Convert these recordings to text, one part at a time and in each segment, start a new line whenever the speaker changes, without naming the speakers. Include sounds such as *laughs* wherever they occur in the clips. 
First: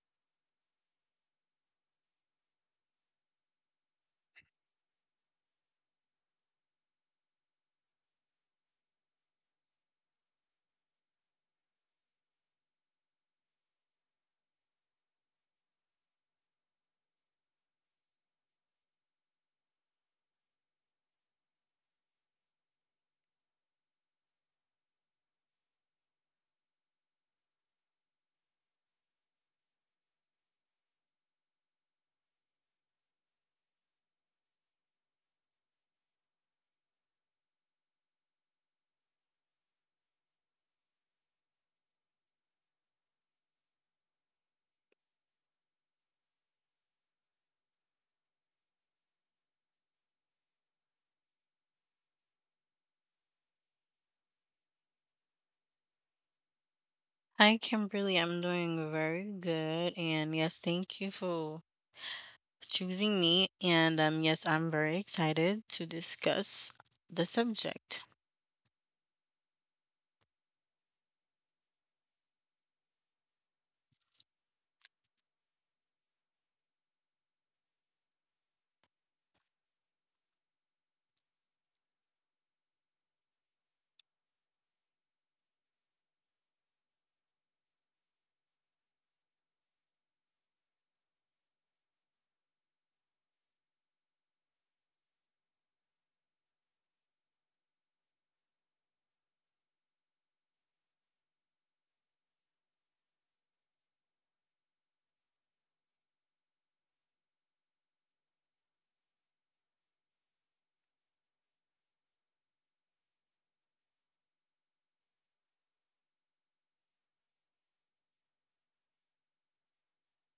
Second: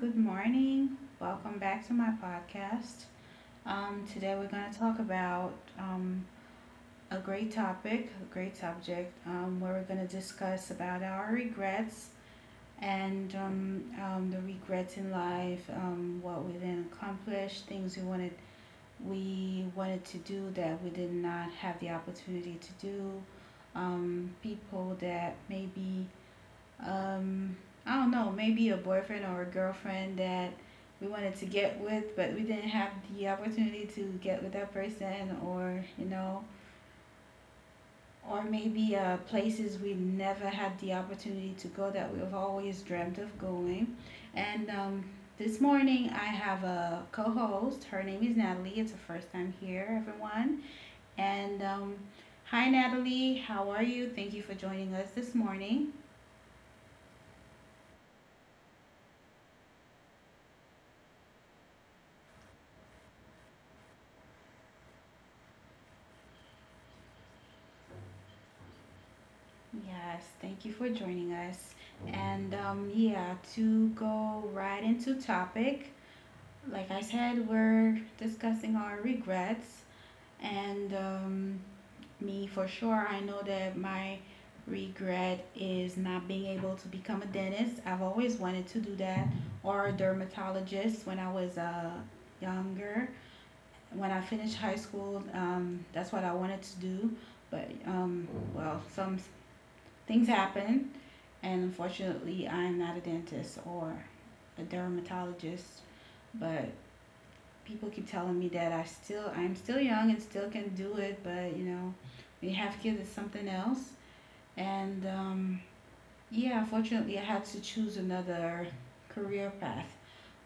good morning. Welcome back to my podcast. Today we're going to talk about um, a great topic, a great subject, where we're going to discuss about our regrets and the regrets in life, what we didn't accomplish, things we wanted to do that we did not have the opportunity to do, people that maybe um, I don't know, maybe a boyfriend or a girlfriend that we wanted to get with, but we didn't have the opportunity to get with that person, or you know, or maybe places we never had the opportunity to go that we've always dreamt of going. And This morning I have a co-host. Her name is Natalie. It's her first time here, everyone. And Hi, Natalie. How are you? Thank you for joining us this morning.
Hi, Kimberly. I'm doing very good. And yes, thank you for choosing me. And yes, I'm very excited to discuss the subject.
Yes, thank you for joining us. And Yeah, to go right into topic, like I said, we're discussing our regrets. And Me, for sure, I know that my regret is not being able to become a dentist. I've always wanted to do that, or a dermatologist when I was younger. When I finished high school, that's what I wanted to do. But some things happen and unfortunately, I'm not a dentist or a dermatologist, but people keep telling me that I'm still young and still can do it, but you know, when you have kids, it's something else. And Yeah, unfortunately, I had to choose another career path.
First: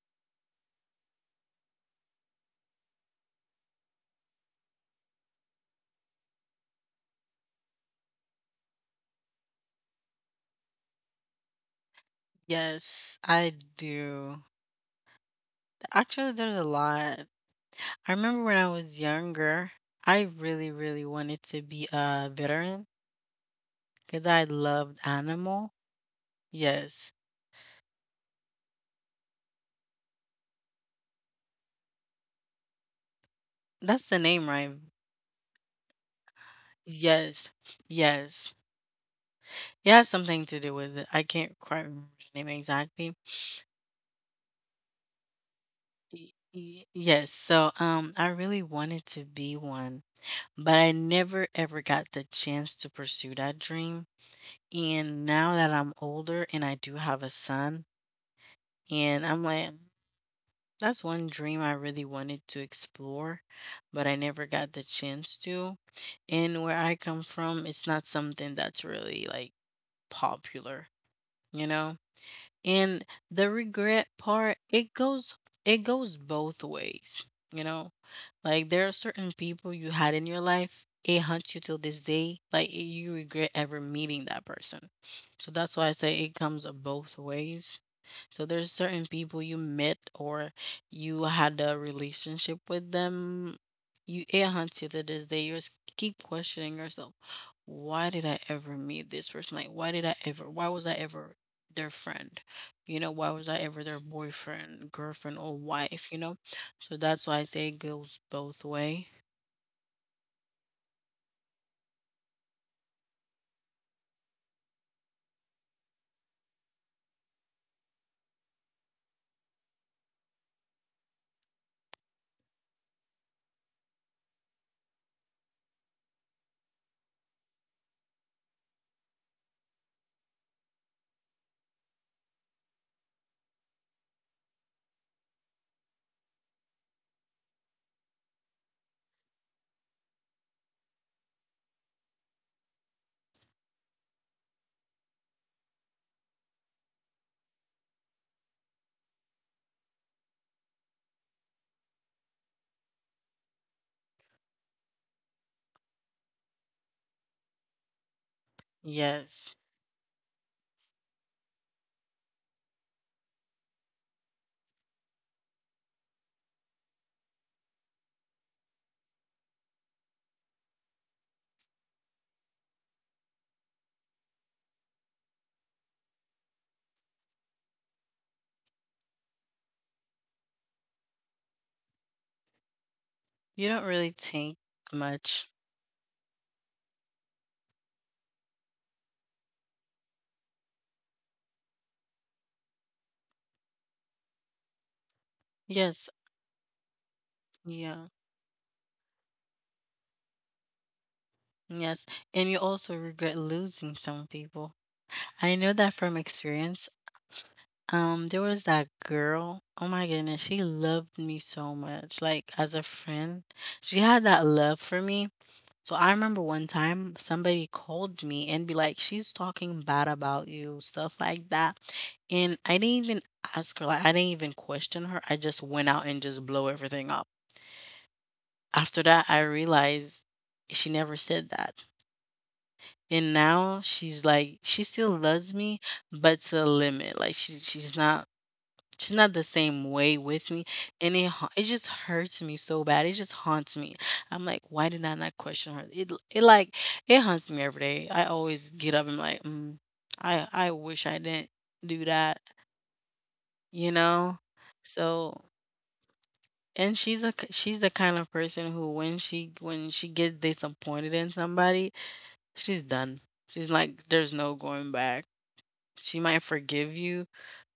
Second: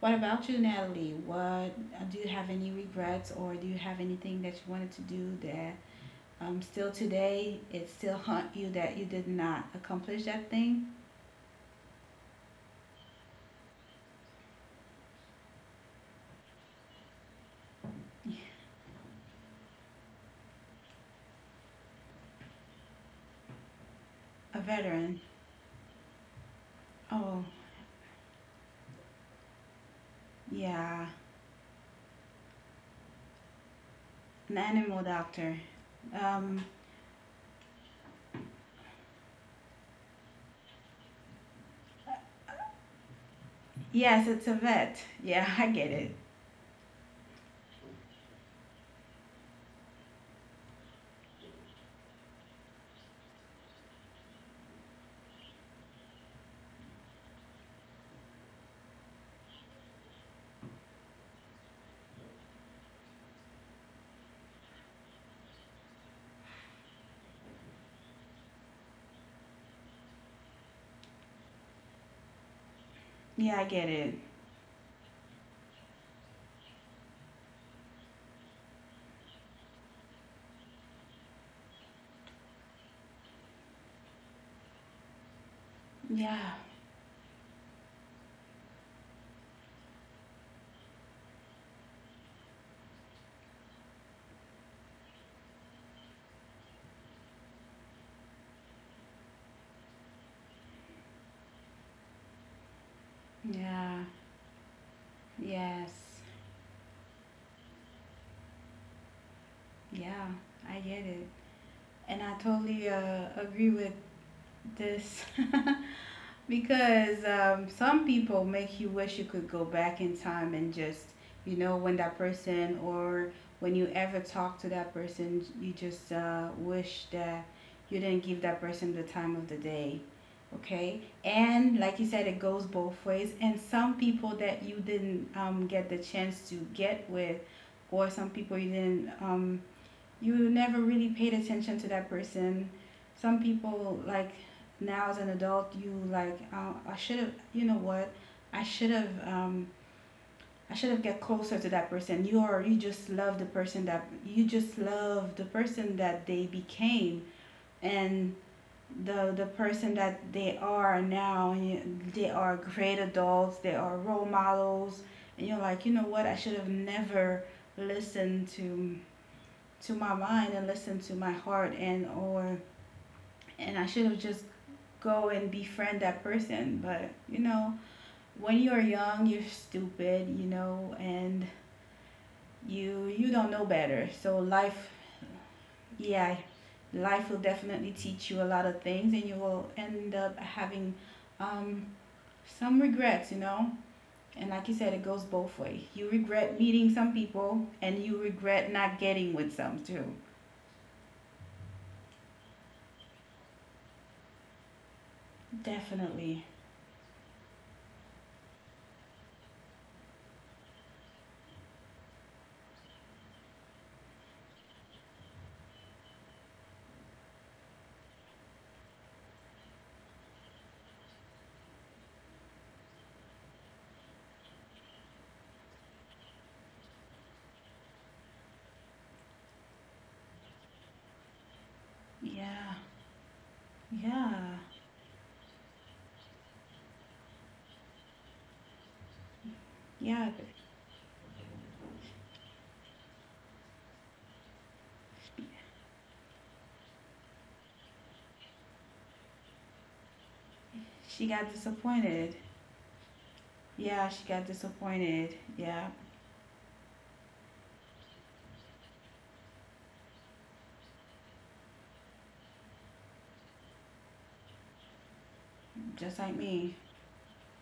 What about you, Natalie? What do you have any regrets or do you have anything that you wanted to do that still today it still haunt you that you did not accomplish that thing?
Yes, I do. Actually, there's a lot. I remember when I was younger, I really, really wanted to be a veteran because I
A
loved
veteran.
animal. Yes,
Oh, yeah,
that's the name, right?
an animal doctor. Um,
Yes, yes. It has something to do with it. I can't quite remember the name exactly.
yes, it's a vet. Yeah, *laughs* I get
Y-
it.
y- Yes, so I really wanted to be one, but I never ever got the chance to pursue that dream. And now that I'm older and I do have a son, and I'm like, that's one dream I really wanted to explore, but I never got the chance to. And where I come from, it's not something that's really like popular, you know? And the
Yeah, I get
regret
it.
part, it goes both ways, you know? Like there are certain people you had in your life, it haunts you till this day. Like you regret ever meeting that person. So that's why I say it comes
Yeah,
both ways. So there's certain people you met or you had a relationship with them. You It haunts you to this day. You just keep questioning yourself. Why did I ever meet this person? Like why was I ever their friend? You know, why was I ever their
yeah,
boyfriend, girlfriend, or wife, you
yes,
know? So that's why I say it goes both way.
yeah, I get it. And I totally agree with this. *laughs* Because some people make you wish you could go back in time and just you know when that person or when you ever talk to that person you just wish that you didn't give that person the time of the day. Okay, and like you said, it goes both ways, and some people that you didn't get the chance to get with, or some people you didn't you never really paid attention to that person. Some people like now as an adult, you like I should have. You know what? I should have. I should have get closer to that person. You just love the person that they became and the
Yes.
the person that they are now. They are great adults. They are role models. And you're like, you know what? I should have never listened to my mind and listen to my heart and or and I should have just go and befriend that person. But you know, when you're young, you're stupid, you know, and you don't know
You don't really
better. So
think
life,
much.
yeah, life will definitely teach you a lot of things, and you will end up having um, some regrets, you know. And like you said, it goes both ways.
Yes.
You regret meeting some people,
Yeah.
and you regret not getting with some too.
Yes. And you also regret losing some people. I know that from
Definitely.
experience. There was that girl. Oh my goodness, she loved me so much. Like as a friend, she had that love for me. So I remember one time somebody called me and be like, "She's talking bad about you," stuff like that. And I didn't even ask her, like I didn't even question her. I just went out and just blow everything up. After that, I realized she never said
Yeah.
that. And
Yeah.
now she's like, she still loves me, but to a limit. Like she's not the
Yeah,
same way with me, and it just hurts me so bad. It just haunts me. I'm like, why did I not question her? It haunts me every day. I always get up and like, I
she
wish I
got
didn't do
disappointed.
that,
Yeah,
you
she got
know.
disappointed.
So,
Yeah,
and she's the kind of person who when she gets disappointed in somebody, she's done. She's like, there's no going back. She
just
might
like me.
forgive you,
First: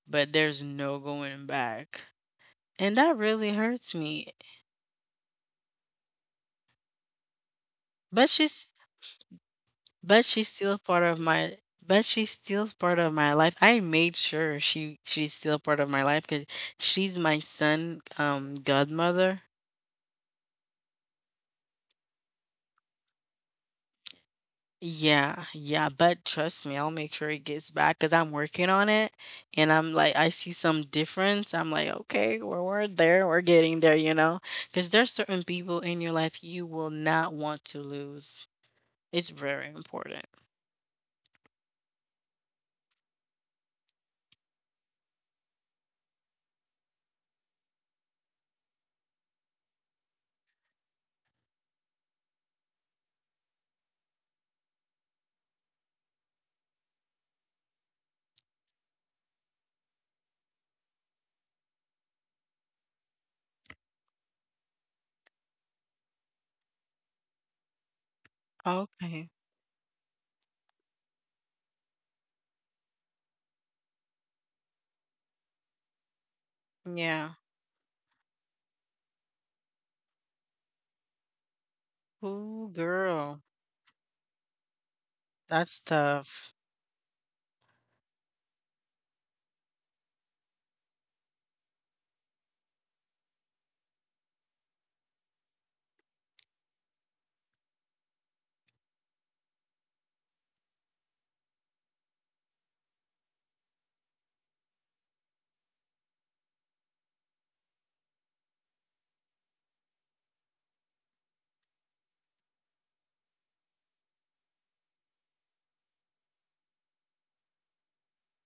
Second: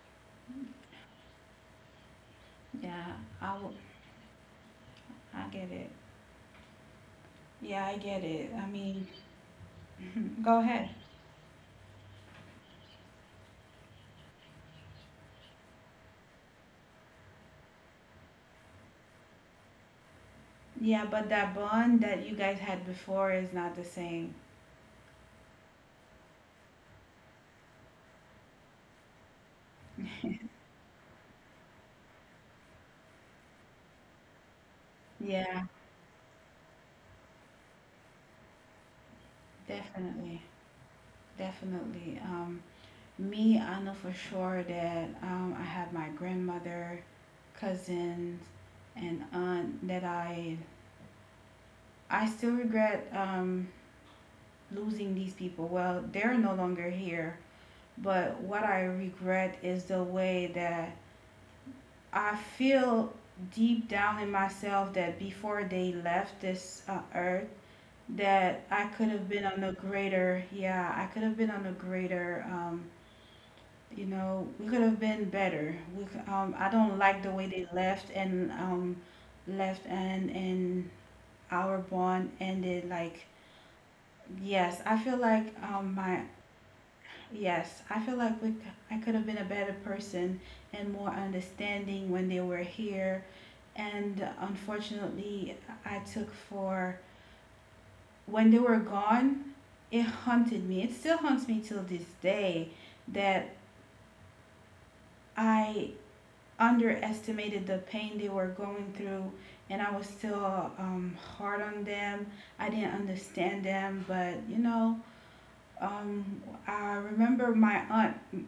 but there's no going back, and that
Yeah,
really
I w-
hurts me.
I get it. Yeah, I get
But
it.
she's
I mean,
but she's
*laughs* go
still
ahead.
part of my but she's still part of my life. I made sure she's still part of my life because she's my son godmother.
Yeah, but that bond that you guys had before is not the same.
Yeah, yeah, but trust me, I'll make sure it gets back because I'm working on it and I'm like, I see some difference. I'm like, okay, we're there, we're getting there, you know? Because there's certain
Yeah,
people in your life you will not want to lose. It's very
definitely.
important.
Definitely. Me, I know for sure that I had my grandmother, cousins, and aunt that I still regret losing these people. Well, they're no longer here, but what I regret is the way that I feel deep down in myself that before they left this earth that I could have been
Okay.
on a greater, yeah, I could have been on a greater, you know, we could have been better. I don't like the way
Yeah.
they left and left and and our bond ended.
Ooh,
Like,
girl.
yes, I feel like
That's tough.
I feel like I could have been a better person and more understanding when they were here. And unfortunately, I took for when they were gone, it haunted me. It still haunts me till this day that I underestimated the pain they were going through and I was still hard on them. I didn't understand them, but you know, um, I remember my aunt,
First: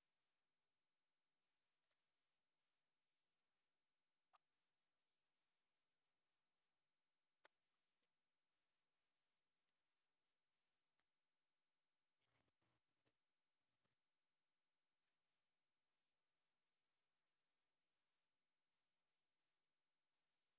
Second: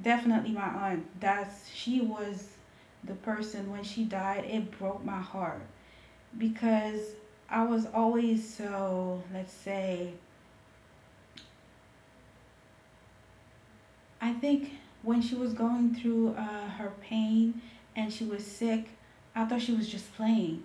definitely my aunt. That's she was the person when she died, it broke my heart because I was always so, let's say, I think when she was going through her pain and she was sick, I thought she was just playing.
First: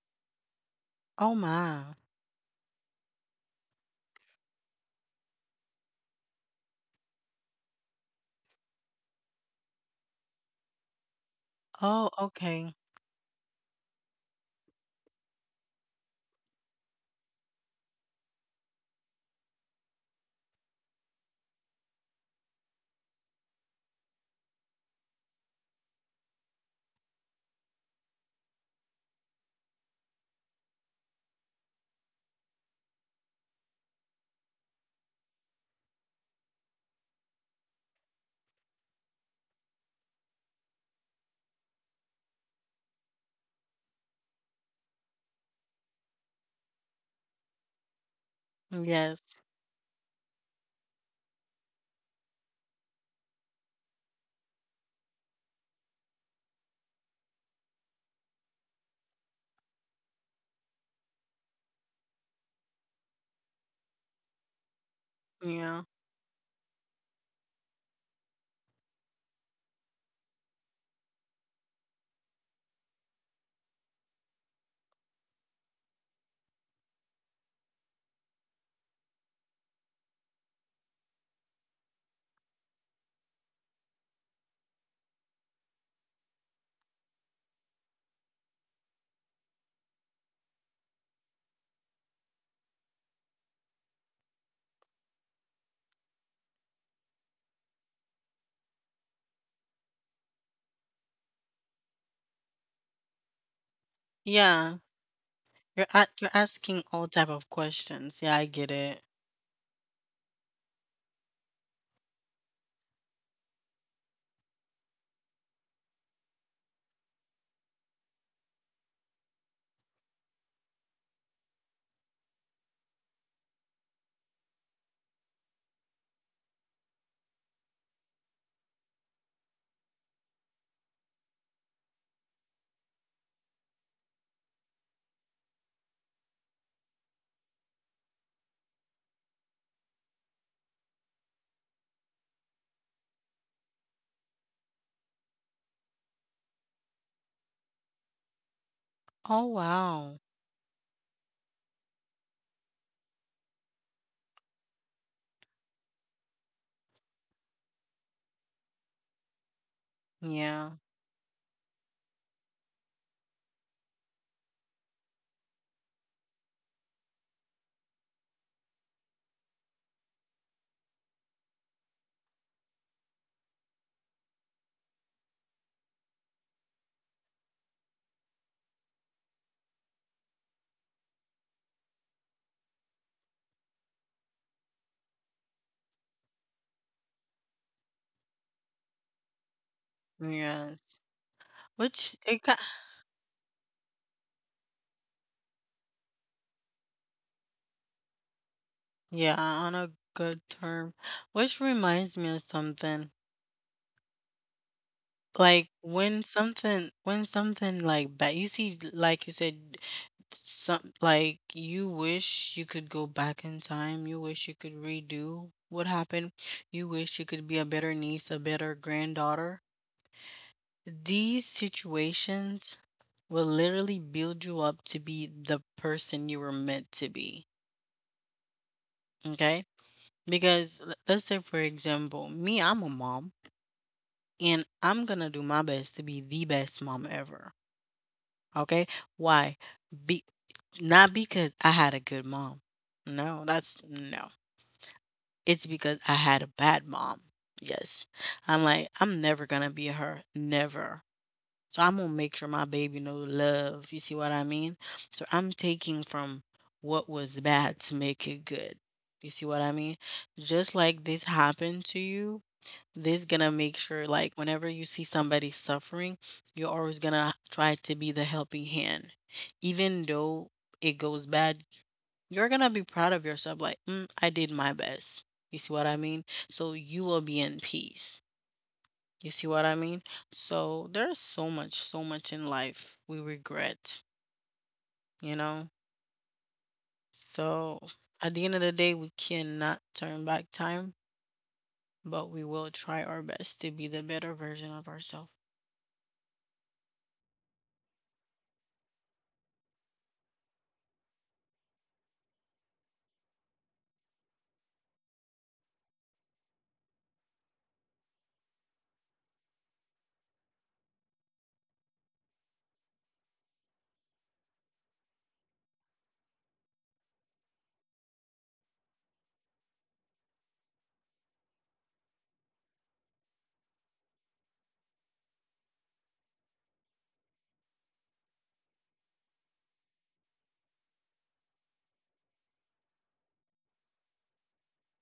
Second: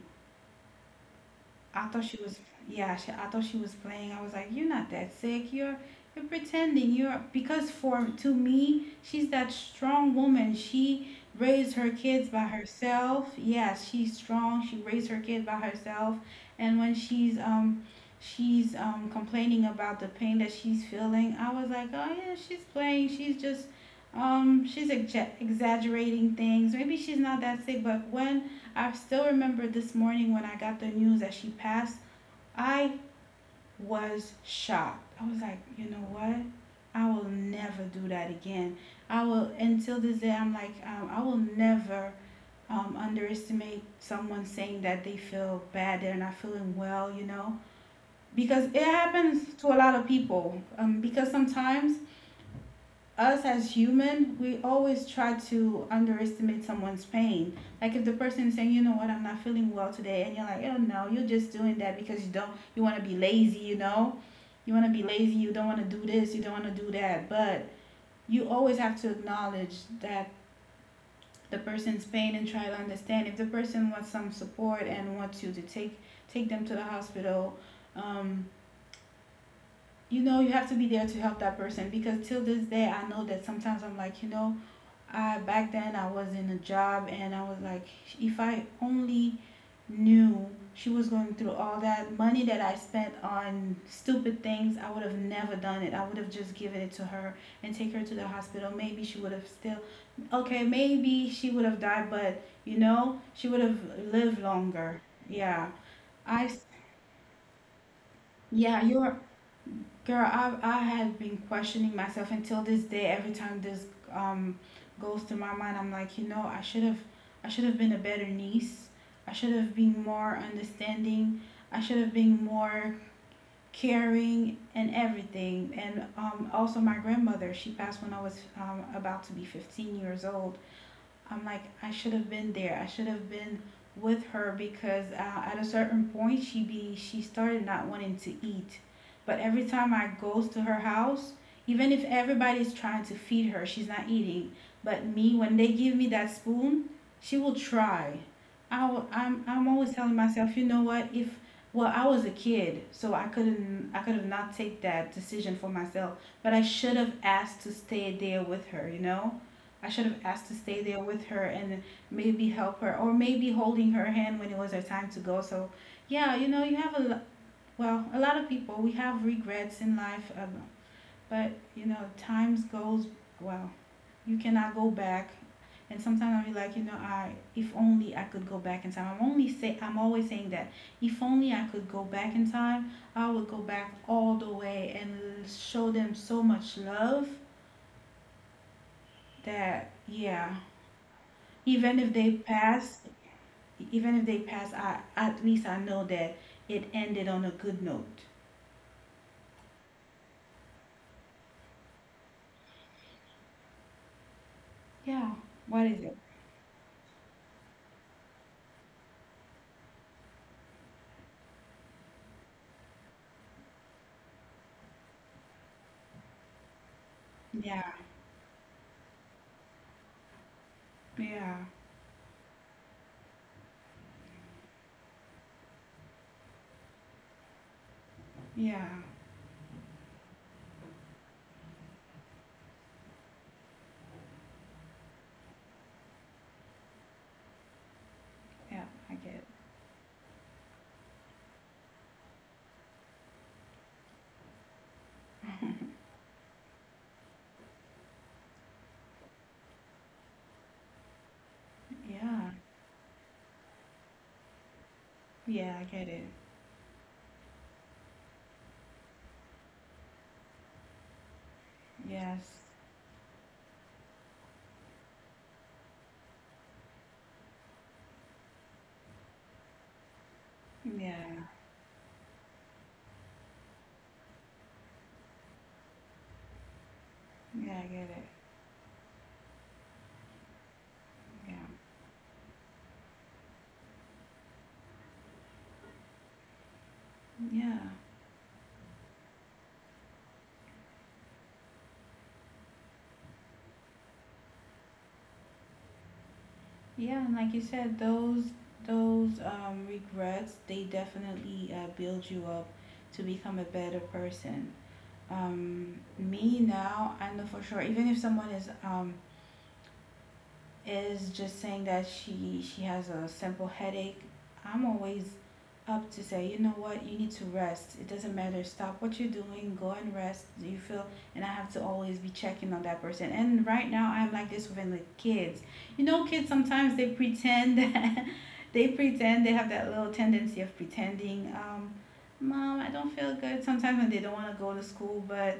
Oh
I
my.
thought she was, I thought she was playing. I was like, you're not that sick. You're pretending. You're because for to me, she's that strong woman. She raised her
Oh,
kids by
okay.
herself. Yes, she's strong. She raised her kids by herself, and when she's complaining about the pain that she's feeling, I was like, oh yeah, she's playing. She's exaggerating things. Maybe she's not that sick, but when I still remember this morning when I got the news that she passed, I was shocked. I was like, you know what? I will never do that again. I will, until this day, I'm like, I will never underestimate someone saying that they feel bad, they're not feeling well, you know? Because it
Yes.
happens to a lot of people. Because sometimes us as human, we always try to underestimate someone's pain. Like if the person is saying, you know what, I'm not feeling well today, and you're like, oh no, you're just doing that because you don't, you want to be lazy, you know, you want to be lazy, you don't want
Yeah.
to do this, you don't want to do that. But you always have to acknowledge that the person's pain and try to understand. If the person wants some support and wants you to take them to the hospital, um, you know, you have to be there to help that person because till this day, I know that sometimes I'm like, you know I back then I was in a job and I was like, if I only knew she was going through all that money that I spent on stupid things, I would have never done it. I would have just given it to her and take her to the hospital. Maybe she would have still Okay, maybe she would have died, but you know, she would have lived
Yeah.
longer. Yeah.
You're a- you're
I
asking all type of questions. Yeah, I get
yeah,
it.
you're Girl, I had been questioning myself until this day. Every time this um goes through my mind, I'm like, you know, I should have been a better niece. I should have been more understanding. I should have been more caring and everything. And also my grandmother, she passed when I was about to be 15 years old. I'm like, I should have been there. I should have been with her because at a certain point she started not wanting to eat, but every time I goes to her house, even if everybody's trying to feed her, she's not eating. But me, when they give me that spoon, she will try. I will,
Oh
I'm always
wow.
telling myself, you know what? If well, I was a kid, so I could have not take that decision for myself, but I should have asked to stay there with her, you know I should have asked to
Yeah.
stay there with her and maybe help her, or maybe holding her hand when it was her time to go. So, yeah, you know, you have a lo- well, a lot of people we have regrets in life, but you know, times goes well. You cannot go back, and sometimes I'll be like, you know, I if only I could go back in time. I'm only say I'm always saying that if only I could go back in time, I would go back all the way and show them so much love that yeah,
Yes.
even
Which
if
it
they
got,
pass even if they pass, I at least I know that it ended on a good note.
yeah, on a good term. Which reminds me of something.
Yeah.
Like
What is
when
it?
something when something like bad you see, like you said, some like you wish you could go back in time, you wish you could redo what happened, you wish you could be a better
Yeah,
niece, a better granddaughter. These
yeah,
situations will literally build you up to be the person you were meant to be.
yeah,
Okay, because let's say, for example, me, I'm a mom, and I'm gonna do my best to be the best mom ever.
yeah.
Okay,
I get it.
why be not because I had a good mom, no, that's no. It's because I had a bad mom. Yes. I'm like, "I'm never gonna be her, never. So I'm gonna make
Yeah,
sure my baby knows love." You see what I mean? So I'm
yeah, I get
taking
it.
from what was bad to make it good. You see what I mean? Just like this happened to
Yes,
you, this gonna make sure like whenever you see somebody suffering, you're always gonna try to be the helping hand. Even though it
yeah,
goes bad, you're gonna be proud of yourself, like, "Mm, I did my best." You see what I mean? So you will
yeah, I
be in
get it.
peace. You see what I mean? So
Yeah,
there's so much, so much in life we regret, you know?
yeah,
So at the end of the day, we cannot turn back time, but we will try our best to be the better version of ourselves.
yeah. And like you said, those regrets they definitely build you up to become a better person. Me now, I know for sure. Even if someone is just saying that she has a simple headache, I'm always up to say, you know what, you need to rest. It doesn't matter. Stop what you're doing. Go and rest. Do you feel? And I have to always be checking on that person. And right now, I'm like this with the kids. You know, kids sometimes they pretend *laughs* they pretend they have that little tendency of pretending. Mom, I don't feel good. Sometimes when they don't want to go to school, but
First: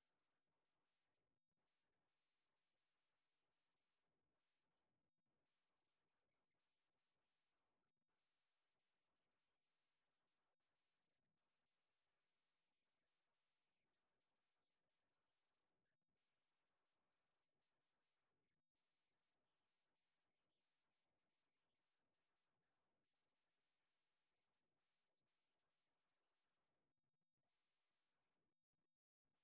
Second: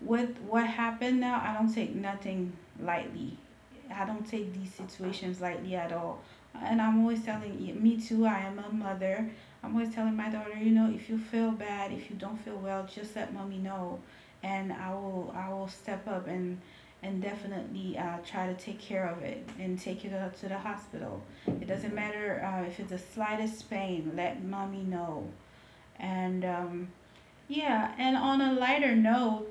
with what happened now, I don't take nothing lightly. I don't take these situations lightly at all. And I'm always telling you, me too, I am a mother. I'm always telling my daughter, you know, if you feel bad, if you don't feel well, just let mommy know and I will step up and definitely try to take care of it and take it up to the hospital. It doesn't matter if it's the slightest pain, let mommy know. And yeah, and on a lighter note,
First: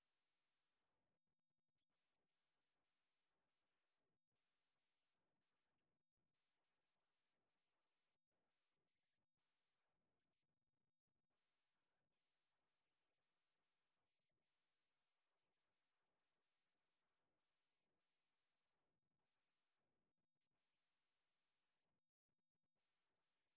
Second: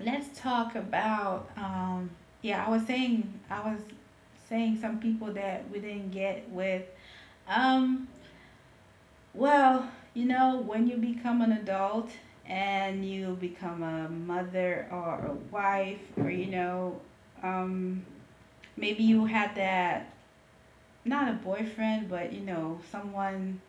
let's talk about yeah, I was saying, I was saying, some people that we didn't get with, um well, you know, when you become an adult and you become a mother or a wife, or, you know, um maybe you had that, not a boyfriend, but, you know, someone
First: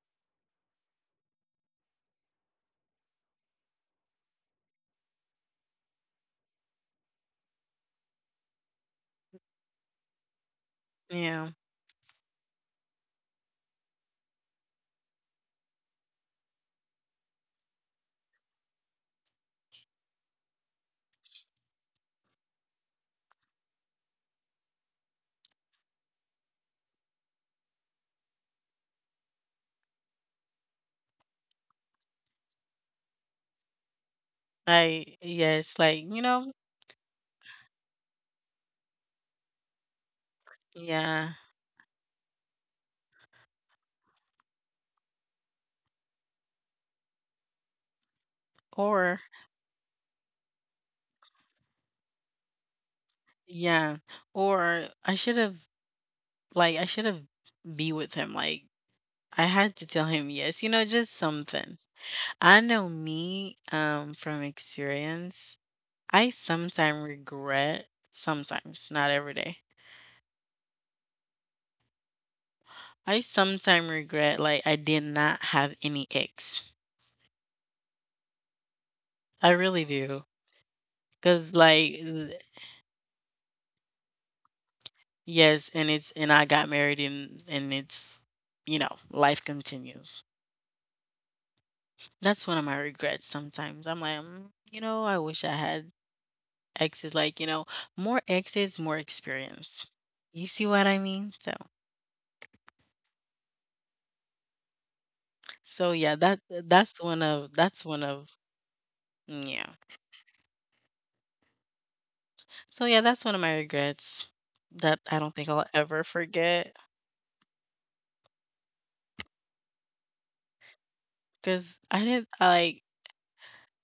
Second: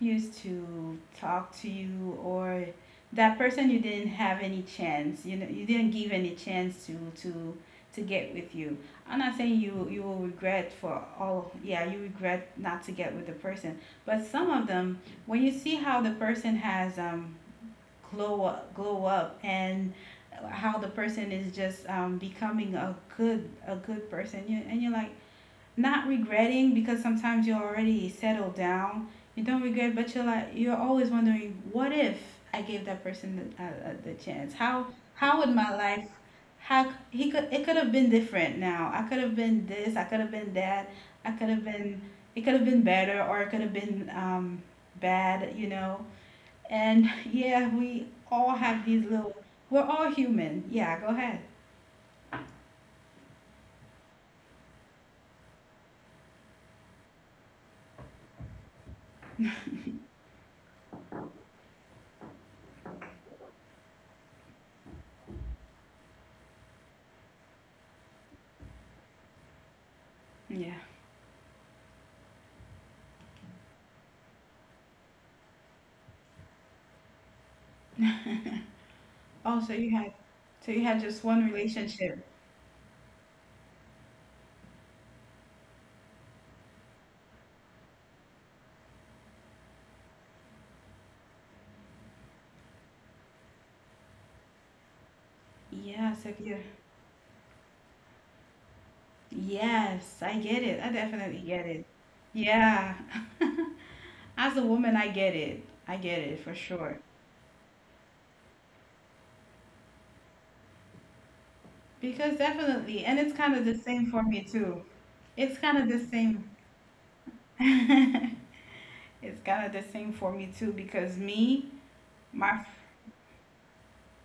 used to talk to you, or that person you didn't have any chance, you know, you didn't give any chance to to get with you. I'm not saying you will regret for
Yeah.
all. Yeah, you regret not to get with the person, but some of them, when you see how the person has glow up, glow up, and how the person is just becoming a good, a good person, you, and you're like not regretting, because sometimes you're already settled down. You don't regret, but you're like, you're always wondering, what if I gave that person the the chance?
Like,
How would my
yes,
life?
like, you know,
How c- he could it could have been different now. I could have been this. I could have been that. I
yeah.
could have been It could have been better, or it could have been bad. You know. And *laughs* yeah, we all have these little.
Or,
We're all human. Yeah, go ahead.
yeah. Or like, I should have be with him. Like, I had to tell him yes, you know, just something. I know me, from experience, I sometimes regret, sometimes, not every day.
Yeah.
I sometimes regret like I did not have any ex. I
Oh,
really
so you
do.
had, so you had just
Cause
one
like
relationship.
yes, and it's, and I got married, and it's, you know, life continues. That's one of my regrets sometimes. I'm like, "Mm, you know, I wish I had
Yeah,
X is
so
like,
you
you know, more X's, more experience." You see
Yes,
what
I
I
get it.
mean?
I
So,
definitely get it. Yeah. *laughs* As a woman, I get it. I get it
yeah,
for
that
sure.
that's one of that's one of mm, yeah.
Because definitely,
So
and
yeah,
it's kind
that's one
of
of
the
my
same for me
regrets
too.
that I
It's
don't
kind
think
of the
I'll ever
same.
forget
*laughs* It's kind of the same for me too, because me,
because I
my,
didn't, I, like.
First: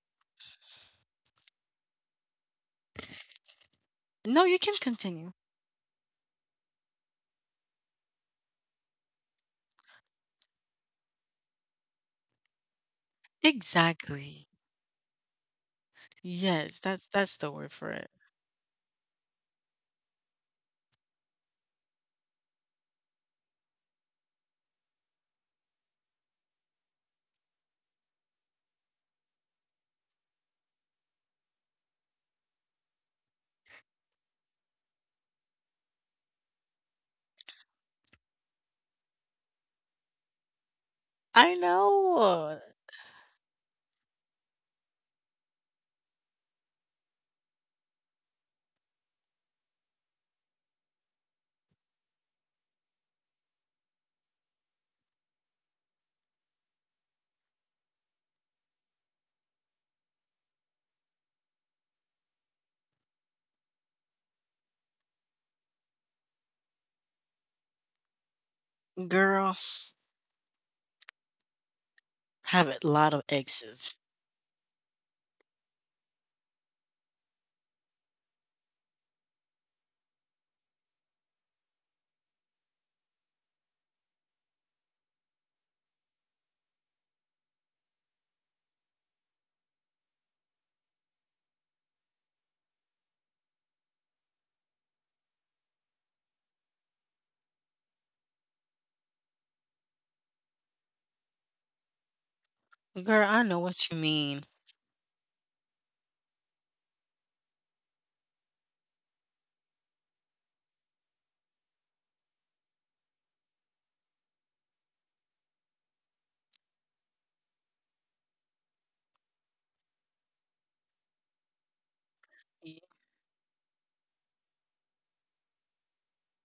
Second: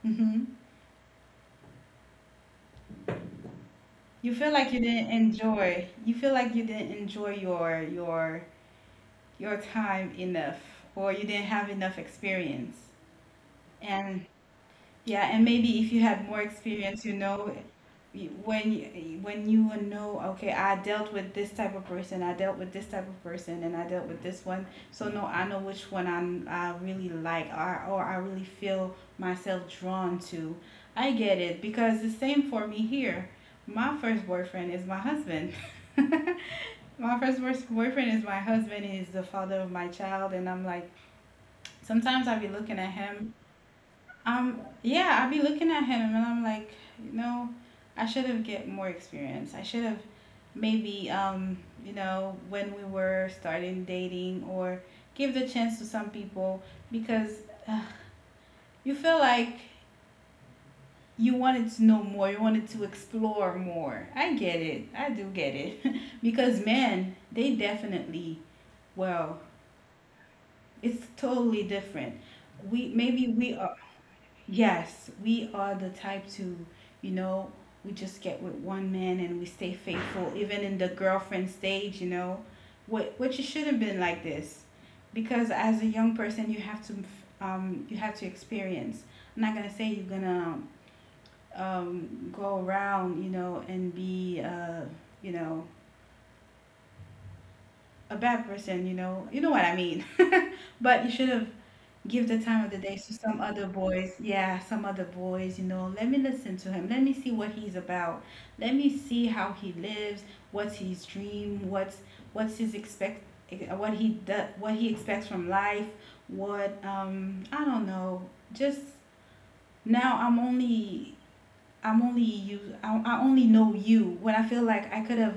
hmm you
No,
feel
you
like
can
you didn't
continue.
enjoy. You feel like you didn't enjoy your your time enough, or you didn't have enough experience.
Exactly.
And yeah, and maybe if you had more
Yes, that's
experience,
that's
you
the word
know,
for it.
when you would know, okay, I dealt with this type of person, I dealt with this type of person, and I dealt with this one. So no, I know which one I really like, or I really feel myself drawn to. I get it, because the same for me here. My first boyfriend is my husband. *laughs* My first boyfriend is my husband. He's the father of my child, and I'm like,
I
sometimes I
know,
be looking at him, yeah, I be looking at him, and I'm like, you know, I should have get more experience. I should have, maybe, you know, when we were starting dating, or give the chance to some people, because uh, you feel like you wanted to know more, you wanted to explore more. I get it. I do get it. *laughs* Because men, they definitely,
girl.
well, it's totally different.
Have a lot of
We maybe
exes,
we Yes, we are the type to, you know, we just get with one man and we stay faithful, even in the girlfriend stage, you know, what, which it should have been like this. Because as a young person, you have to experience. I'm not gonna say you're gonna, go around, you know, and be, you know, a bad person, you know what I mean. *laughs* But you should have give the
girl. I
time of
know
the day
what you
to some
mean,
other boys. Yeah, some other boys, you know. Let me listen to him. Let me see what he's about. Let me see how he lives, what's his dream, what's his expect what he does, what he expects from life, what, I don't know. Just, now I'm only you, I only know you when I feel like I could have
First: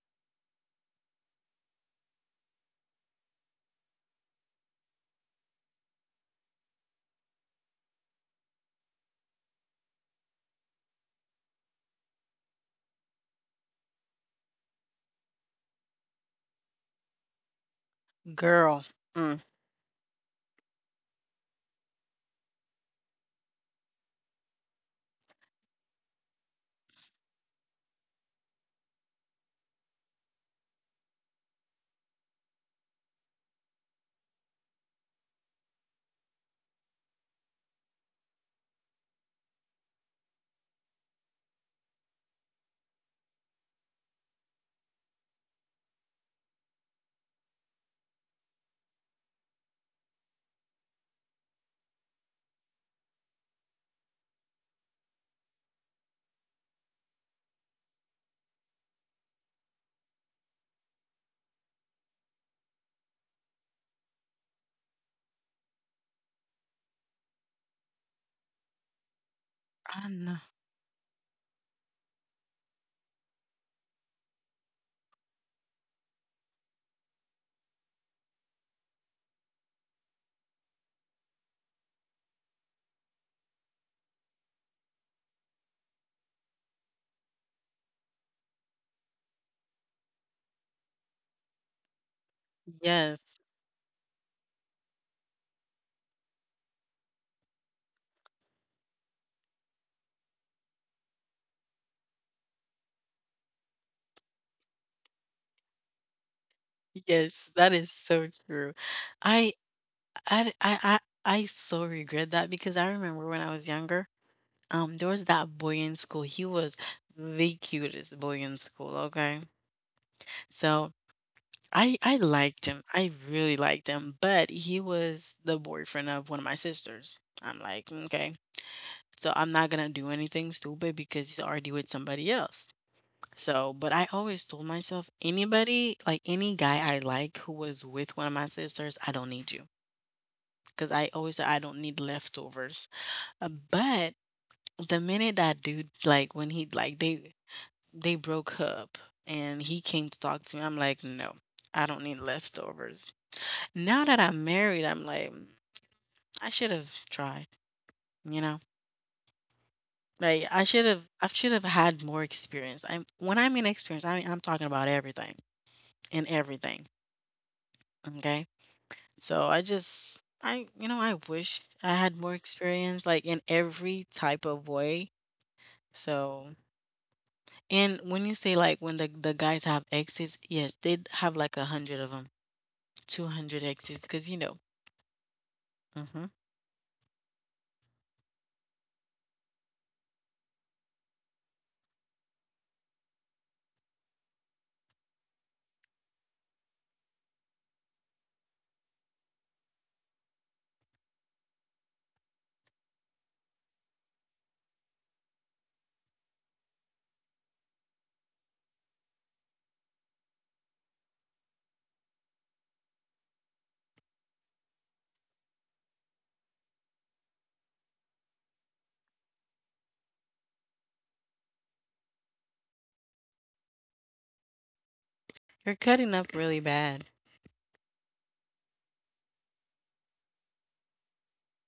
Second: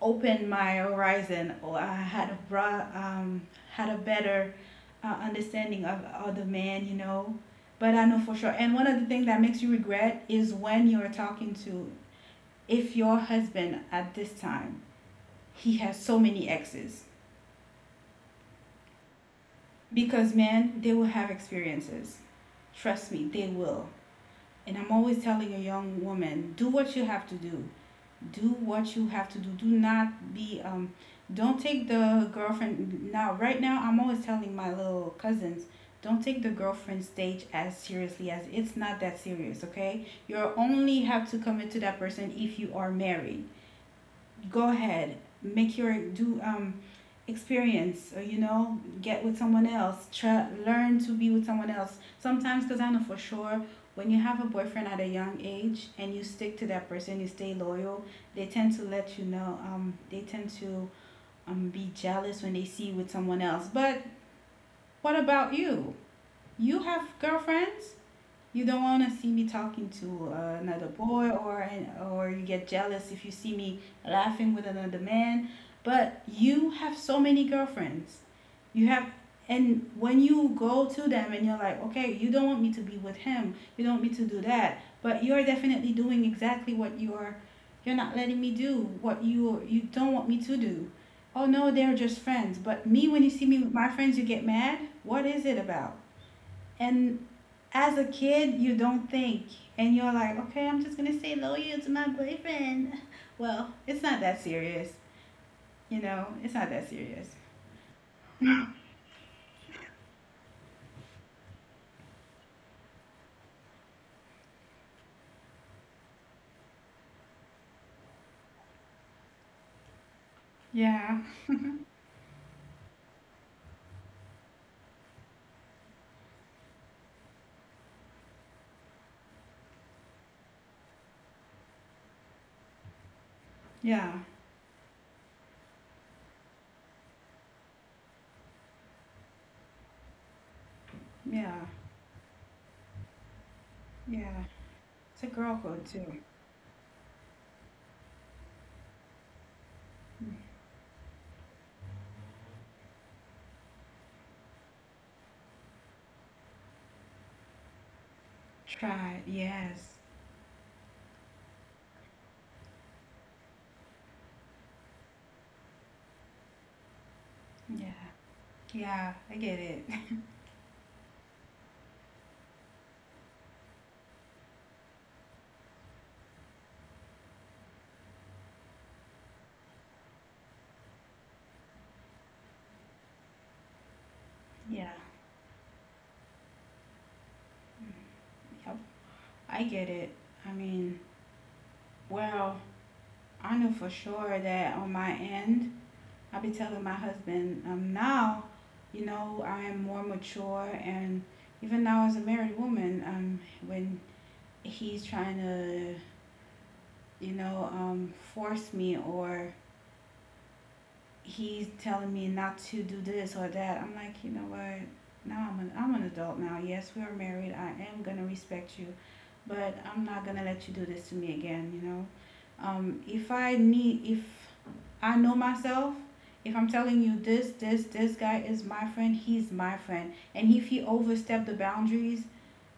opened my horizon, or I had a broad, had a better, understanding of the man, you know. But I know for sure. And one of the things that makes you regret is when you're talking to, if your husband at this time, he has so many exes.
girl. Mm.
Because men, they will have experiences. Trust me, they will. And I'm always telling a young woman, do what you have to do. Do what you have to do. Do not be, don't take the girlfriend now. Right now I'm always telling my little cousins, don't take the girlfriend stage as seriously as, it's not that serious. Okay, you only have to commit to that person if you are married. Go ahead, make your, do, experience, or, you know, get with someone else, try, learn to be with someone else sometimes, because I know for sure, when you have a boyfriend at a young age and you stick to that person, you stay loyal, they tend to let you know, they tend to, be jealous when they see you with someone else. But what about you? You have girlfriends. You don't want to see me
I
talking
know.
to another boy, or you get jealous if you see me laughing with another man. But you have so many girlfriends. You have, and when you go to them, and you're like, okay, you don't want me to be with him. You don't want me to do that. But you're definitely doing exactly what you're. You're not letting me do what you don't want me to do. Oh no, they're just friends. But
Yes.
me, when you see me with my friends, you get mad. What is it about? And as a kid, you don't think, and you're like, okay, I'm just gonna say loyal to my boyfriend. Well, it's not that serious, you know. It's not that
Yes, that
serious.
is so true. I I I I I so regret that because I remember when I was younger, there was that boy in school. He was the cutest boy in school, okay? So
Yeah,
I liked him. I really liked him, but he was the boyfriend of one of my sisters. I'm like, okay. So I'm not gonna do anything stupid because he's already with somebody else. So, but I always
yeah,
told myself, anybody, like any guy I like who was with one of my sisters, I don't need you, because I always say I don't
yeah,
need leftovers. But
yeah.
the minute that
It's a
dude,
girl code
like,
too.
when he, like, they broke up and he came to talk to me, I'm like, no, I don't need leftovers. Now that I'm married, I'm like, "Mm, I should have tried, you know."
Try, yes,
Like I should have had more experience. I'm when I mean experience, I mean I'm talking about everything and everything.
yeah, yeah.
Okay.
I get it.
So I just I you know, I wish I had more experience like in every type of way. So, and when you say like when the guys have exes, yes, they have like 100 of them, 200 exes, because you
Yeah,
know, hmm
yep, I get it. I mean, well, I know for sure that on my end, I've been telling my husband, now, you know, I am more mature, and even now as a married woman, when he's trying to, you know, force me, or he's telling me not to do this or that, I'm like, you know what? Now I'm an adult now. Yes, we are married. I am gonna respect you, but I'm not gonna let you do this to me again. You know, if I need, if I know myself, if I'm
you're
telling
cutting
you
up
this,
really
this
bad.
this guy is my friend, he's my friend, and if he overstep the boundaries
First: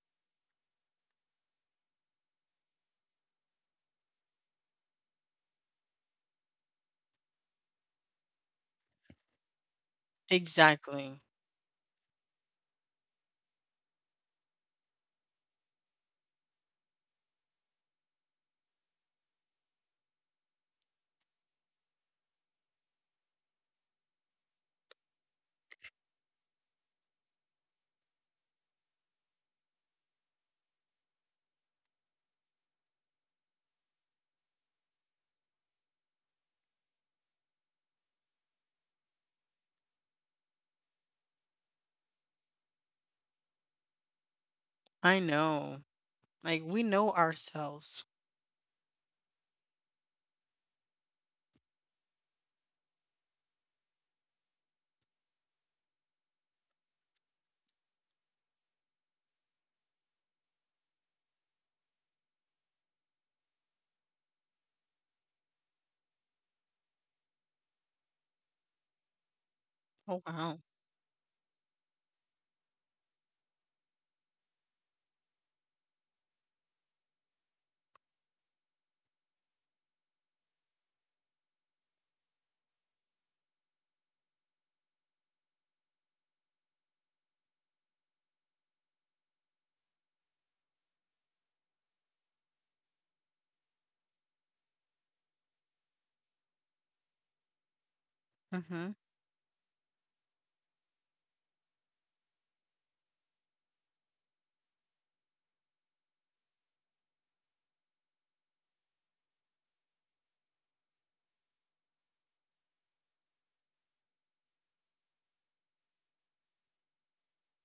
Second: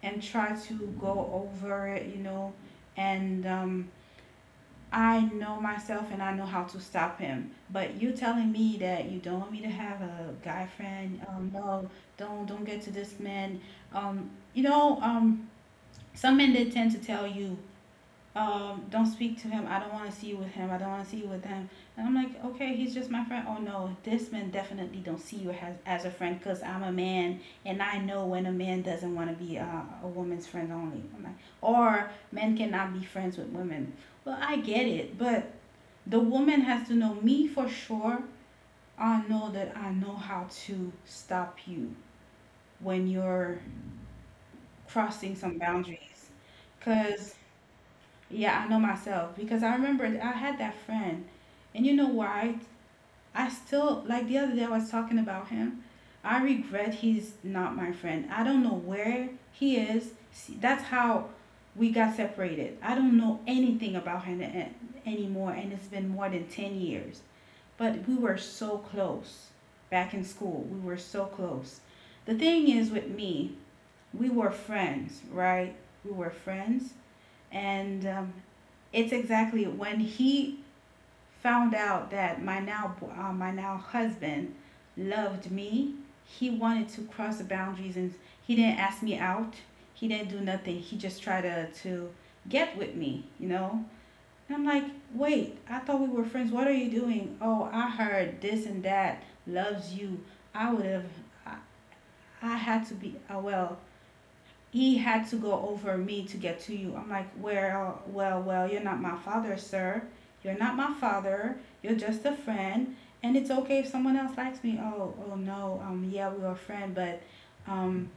and try to go over it, you know, and I know myself and I know how to stop him. But you telling me that you don't want me to have a guy friend?
Exactly.
No, don't get to this man. You know, some men they tend to tell you, don't speak to him. I don't want to see you with him. I don't want to see you with him. And I'm like, okay, he's just my friend. Oh no, this man definitely don't see you as a friend, because I'm a man and I know when a man doesn't want to be a woman's friend only. I'm like, or men cannot be friends with women. Well, I get it, but the woman has to know me for sure. I know that I know how to stop you when you're crossing some
I
boundaries.
know. Like we
Because,
know ourselves.
yeah, I know myself. Because I remember I had that friend. And you know why? I still, like the other day, I was talking about him. I regret he's not my friend. I don't know where he is. See, that's how we got separated. I don't know anything about him anymore. And it's been more than 10 years. But we were so close back in school.
Oh
We were
wow.
so close. The thing is with me, we were friends, right? We were friends. And it's exactly when he found out that my now my now husband loved me, he wanted to cross the boundaries, and he didn't ask me out. He didn't do nothing. He just tried to get with me, you know? And I'm like, wait, I thought we were friends. What are you doing? Oh, I heard this and that
hmm
loves you. I would have, I, I had to be, well, he had to go over me to get to you. I'm like, well, well, well, you're not my father, sir. You're not my father. You're just a friend. And it's okay if someone else likes me. Oh, oh no. Yeah, we were a friend, but um,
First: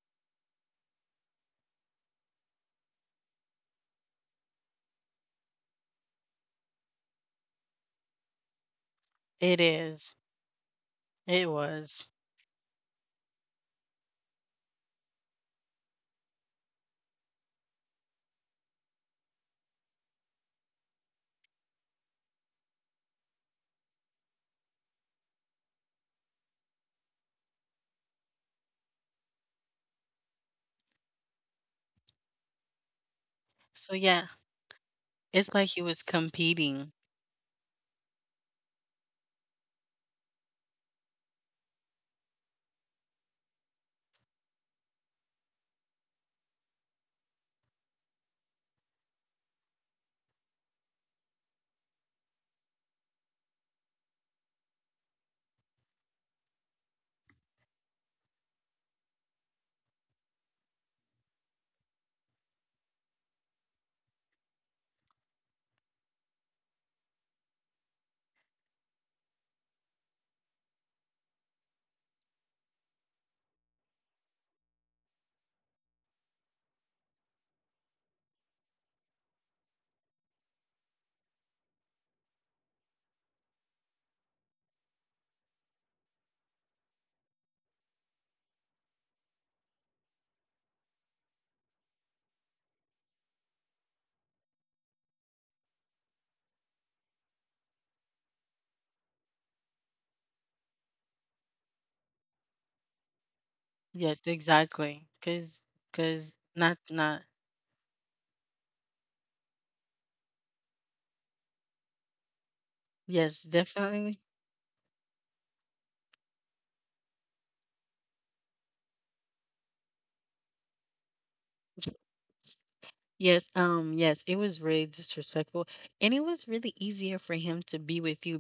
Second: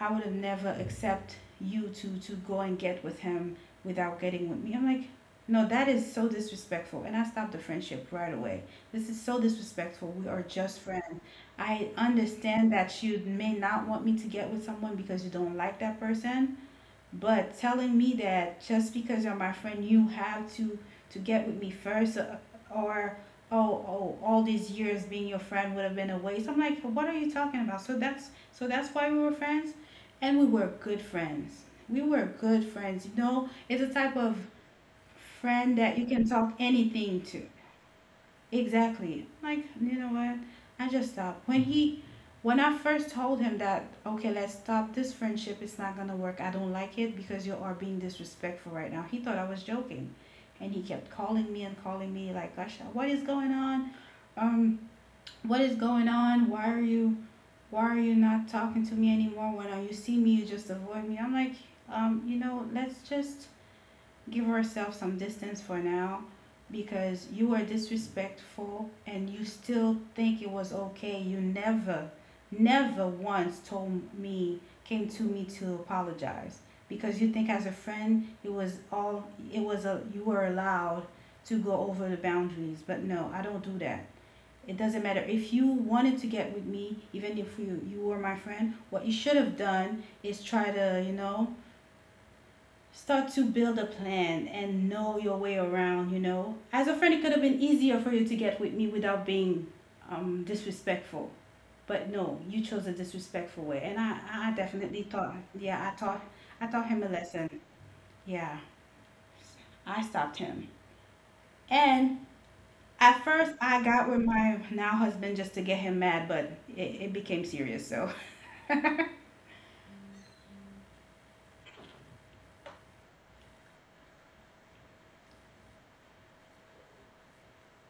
I would have never accept you to go and get with him without getting with me. I'm like, no, that is so disrespectful. And I stopped the friendship right away. This is so
It
disrespectful.
is.
We are just friends.
It
I
was.
understand that you may not want me to get with someone because you don't like that person, but telling me that just because you're my friend, you have to get with me first, or oh, all these years being your friend would have been a waste. I'm like, what are you talking about? So that's why we were friends, and we were good friends. We were good friends. You know, it's a type
So
of
yeah,
friend
it's like
that you
he
can
was
talk anything
competing.
to. Exactly. Like, you know what? I just stopped. When I first told him that, okay, let's stop this friendship, it's not gonna work. I don't like it because you are being disrespectful right now. He thought I was joking. And he kept calling me and calling me like, gosh, what is going on? Um, what is going on? Why are you not talking to me anymore? When you see me you just avoid me? I'm like, you know, let's just give yourself some distance for now because you were disrespectful and you still think it was okay. You never, never once told me, came to me to apologize because you think as a friend it was all it was a you were allowed to go over the boundaries. But no, I don't do that. It doesn't matter if you wanted to get with me. Even if you were my friend, what you should have done is try to, you know, start to build a plan and know your way around, you know, as a friend it could have been easier for you to get with me without being disrespectful. But no, you chose a disrespectful way. And I
Yes,
definitely thought,
exactly.
yeah, i
Cause,
taught i
cause
taught him
not,
a lesson.
not.
Yeah, I stopped him. And at
Yes,
first I got
definitely.
with my now husband just to get him mad, but it became serious. So
*laughs* Yes, yes, it was really disrespectful. And it was really easier for him to be with you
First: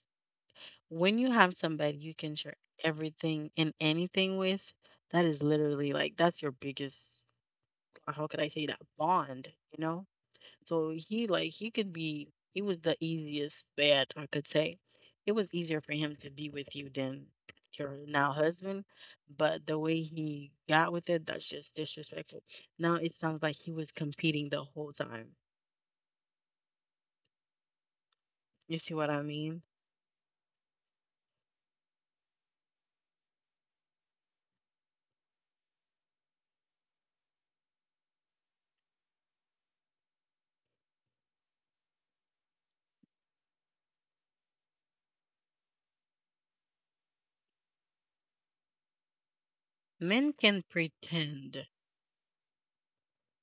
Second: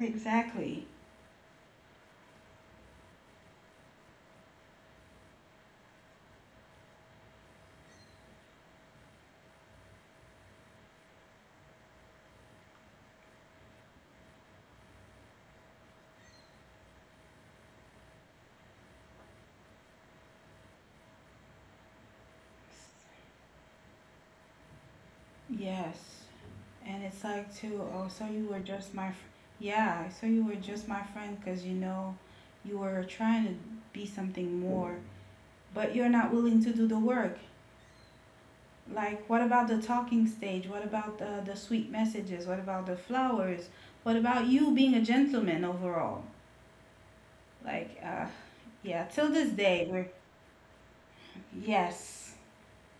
*laughs* exactly.
when you have somebody you can share everything and anything with, that is literally like that's your biggest, how could I say that, bond, you know? So he, like, he could be he was the easiest bet I could say. It was easier for him to be with you than your now husband, but the way he got with it, that's just disrespectful. Now it sounds like he was competing the whole time.
Yes. And it's like too, oh, so
You see
you were
what I
just
mean?
yeah, so you were just my friend because you know you were trying to be something more, but you're not willing to do the work. Like, what about the talking stage? What about the sweet messages? What about the flowers? What about you being a gentleman overall? Like, yeah, till this day,
Men can pretend.
yes.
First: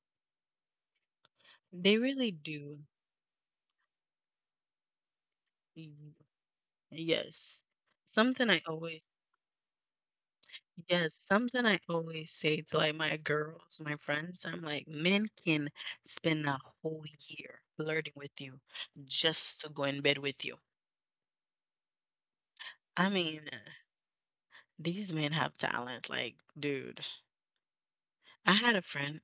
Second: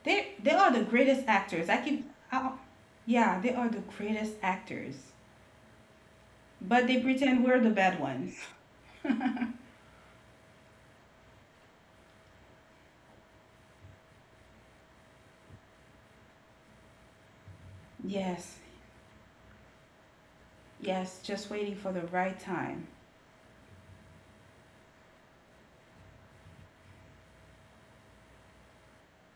They are the greatest actors.
They really
I,
do.
yeah, they are the greatest actors.
Mm,
But they pretend we're
yes.
the bad ones.
Something I always yes, something I always say to like my girls, my friends, I'm like, men can spend a whole year flirting with
Yes,
you just to go in bed with you.
yes, just waiting for the right time.
I mean, these men have talent. Like, dude, I had a friend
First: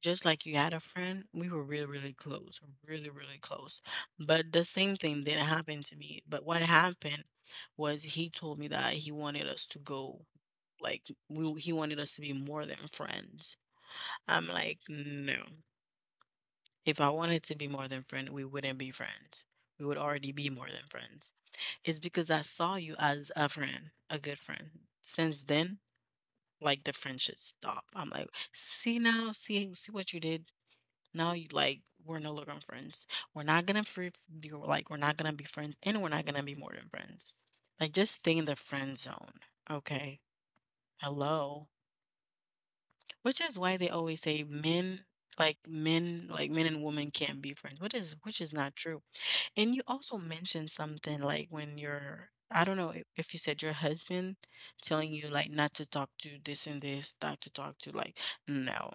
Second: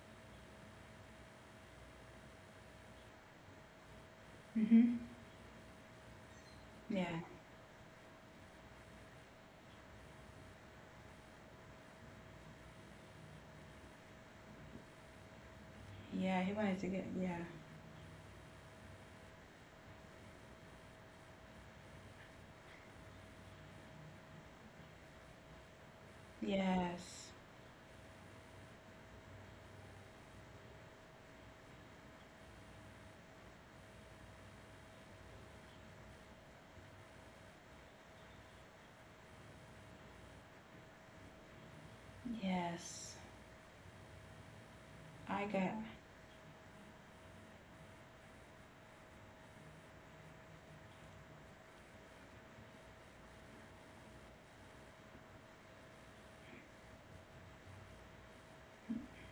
just like you had a friend, we were really, really close, really, really close. But the
Mm-hmm.
same thing didn't happen to me. But what
Yeah,
happened was he told me that he wanted us to go, like he wanted us to be more than friends. I'm like, no.
yeah, he wanted to get,
If I
yeah,
wanted to be more than friend, we wouldn't be friends. We would already be more than friends. It's because I saw you as a friend, a good friend. Since then, like the
yes,
friendship stopped. I'm like, see now, see what you did. Now you like we're no longer friends. We're not gonna be like we're not gonna be friends, and we're not gonna be more than friends. Like just stay in the friend zone, okay? Hello,
yes.
which is why they always say men
I got,
like men and women can't be friends. What is which is not true. And you also mentioned something like when you're — I don't know if you said your husband telling you like not to talk to this and this, not to talk to like no.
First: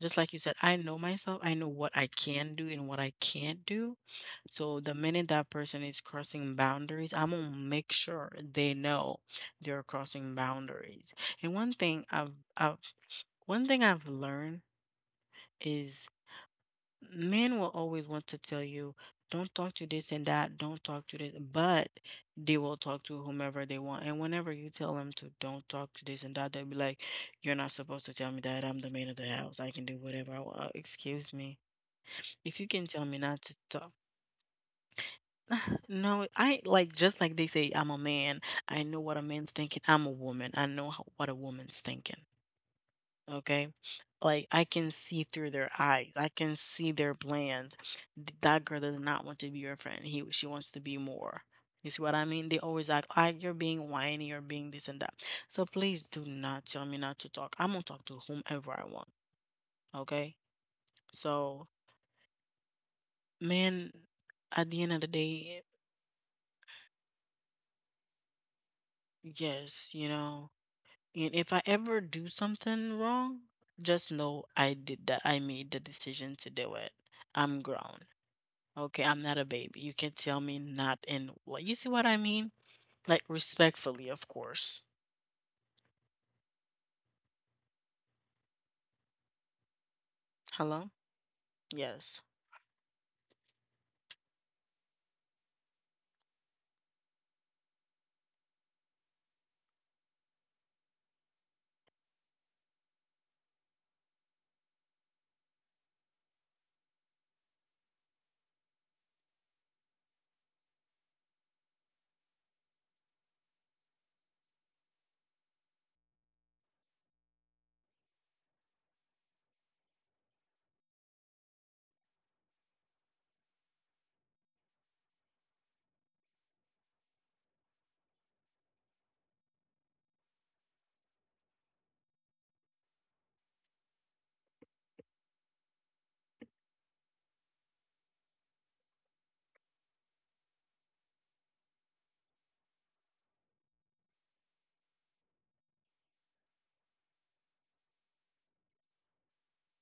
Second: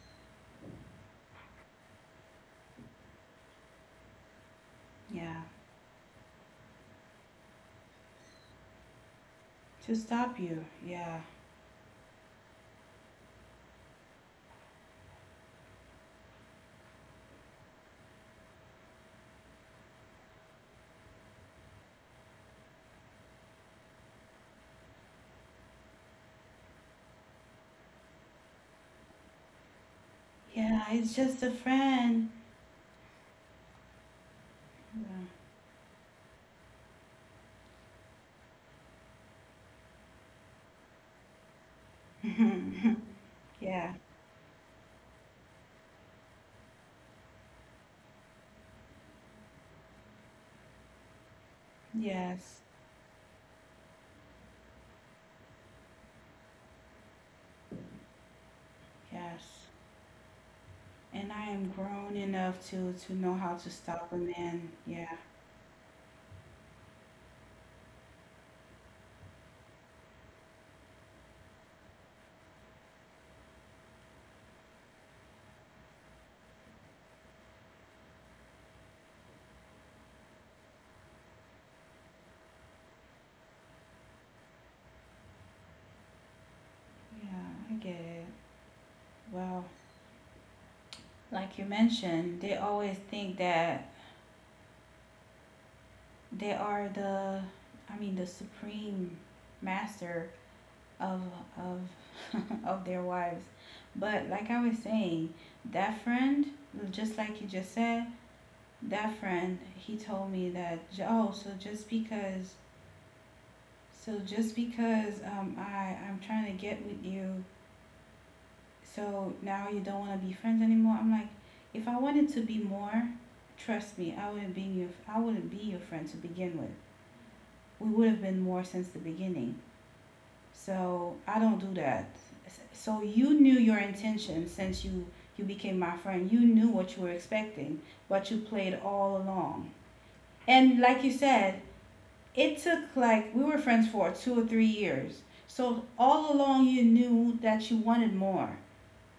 Just like you said, I know myself. I know what I can do and what I can't do. So the minute
yeah,
that person is crossing boundaries, I'm gonna make sure they know they're
to
crossing
stop you,
boundaries.
yeah,
And one thing I've I've learned is men will always want to tell you, don't talk to this and that, don't talk to this, but they will talk to whomever they want. And whenever you tell them to don't talk to this and that, they'll be like, you're not supposed to tell me that. I'm the man of the house. I can do whatever I want. Excuse
yeah,
me.
it's just a
If you can
friend.
tell me not to talk. *sighs* *laughs* No, I like just like they say, I'm a man. I know what a man's thinking. I'm a woman. I know how, what a woman's thinking. Okay.
Yeah,
Like I can
*laughs* yeah,
see through their eyes. I can see their plans. That girl does not want to be your friend. He She wants to be more. You see what I mean? They always act like you're
yes,
being whiny, you're being this and that. So please do not tell me not to talk. I'm gonna talk to whomever I want. Okay.
yes.
So
And I am grown enough
man,
to know how to stop
at
a
the end of the
man.
day.
Yeah,
Yes, you know, and if I ever do something wrong, just know I did that. I made the decision to do it. I'm grown. Okay, I'm not a baby. You can tell me not in what — you see what I mean? Like respectfully, of course.
yeah, I get it. Well,
Hello?
like you
Yes.
mentioned, they always think that they are the, I mean, the supreme master of of *laughs* of their wives. But like I was saying, that friend, just like you just said, that friend, he told me that, oh, so just because I'm trying to get with you, so now you don't want to be friends anymore. I'm like, if I wanted to be more, trust me, I wouldn't be your, I wouldn't be your friend to begin with. We would have been more since the beginning. So I don't do that. So you knew your intention since you became my friend. You knew what you were expecting, but you played all along. And like you said, it took, like, we were friends for 2 or 3 years. So all along you knew that you wanted more,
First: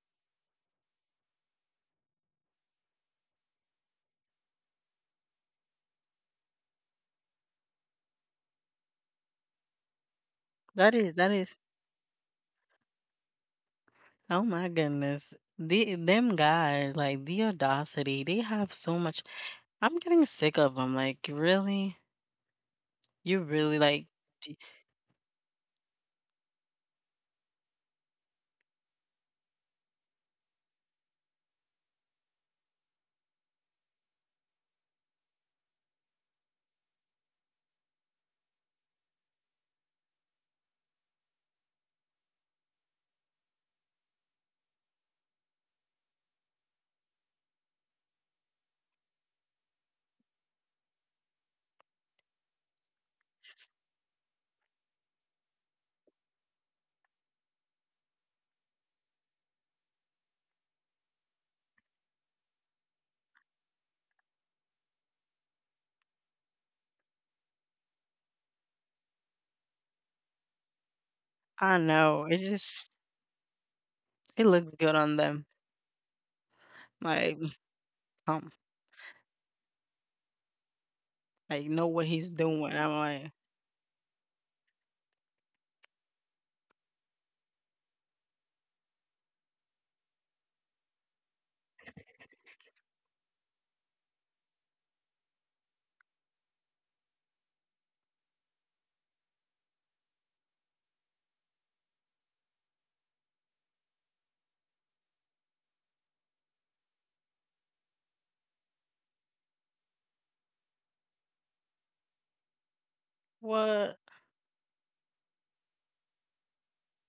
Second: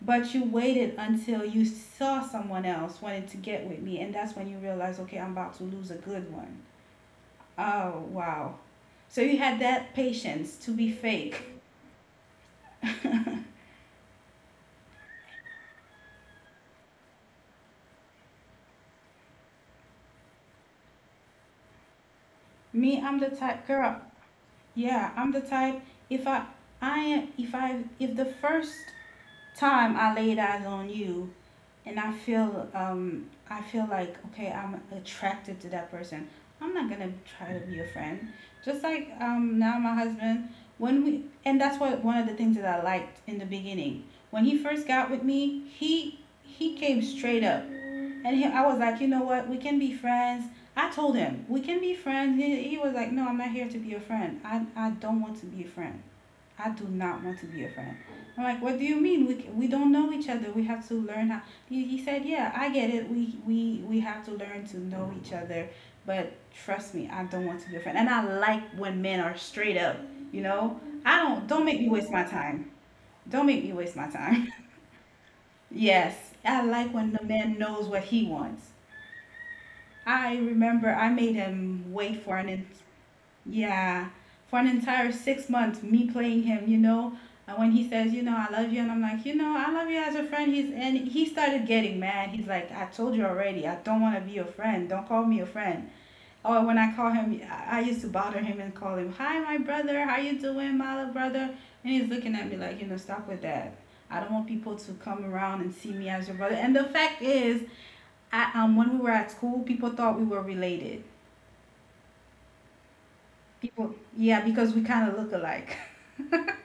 but you waited until you saw someone else wanted to get with me, and that's when you realized, okay, I'm about to lose a good one. Oh wow! So you had that patience to
That
be
is that
fake.
is
*laughs*
oh my goodness. The them guys, like the audacity, they have so much. I'm getting sick of them. Like, really?
Me, I'm
You
the
really
type
like.
girl.
D-
Yeah, I'm the type. If I, I am. If I, if the first time I laid eyes on you, and I feel like, okay, I'm attracted to that person. I'm not gonna try to be a friend. Just like now my husband, when we and that's what one of the things that I liked in the beginning. When he first got with me, he came straight up and I was like, you know what? We can be friends. I told him we can be friends. He was like, no, I'm not here to be a friend. I don't want to be a friend. I do not want to be a friend. I'm like, what do you mean? We don't know each other. We have to learn how. He said, yeah, I get it. We have to learn to know each other. But trust me, I don't want to be a friend. And I like when men are straight up. You know, I
I
don't make me
know.
waste
It
my
just
time. Don't make me waste my
it
time.
looks good on them.
*laughs* yes, I like when
Like,
the man knows
*laughs*
what
um,
he wants. I remember I made
like know what
him
he's
wait for
doing.
an
I'm
en-
like,
yeah, for an entire 6 months me playing him, you know. And when he says, you know, I love you, and I'm like, you know, I love you as a friend. He started getting mad. He's like, I told you already, I don't want to be your friend. Don't call me a friend. Or when I call him, I used to bother him and call him, hi, my brother, how you doing, my little brother? And he's looking at me like, you know, stop with that. I don't want people to come around and see me as your brother. And the fact is, when we were at school, people thought we were related.
what?
People, yeah, because we kind of look alike. *laughs*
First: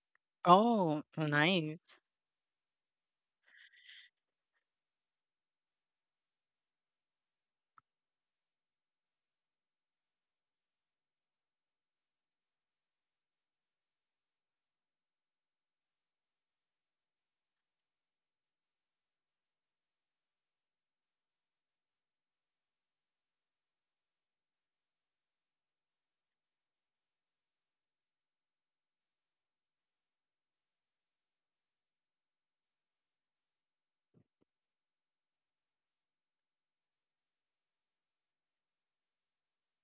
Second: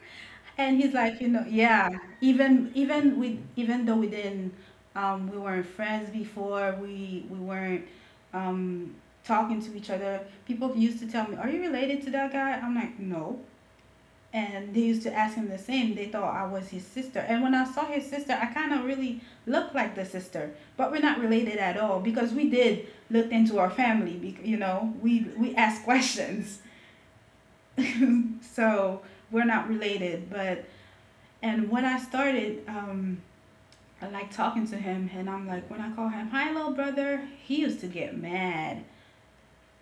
And he's
Oh,
like, you know,
nice.
yeah, even though we didn't, we weren't friends before, we weren't um, talking to each other. People used to tell me, "Are you related to that guy?" I'm like, "No." And they used to ask him the same. They thought I was his sister. And when I saw his sister, I kind of really looked like the sister, but we're not related at all because we did look into our family. You know, we asked questions, *laughs* so we're not related. But and when I started, I like talking to him, and I'm like, when I call him, "Hi, little brother,"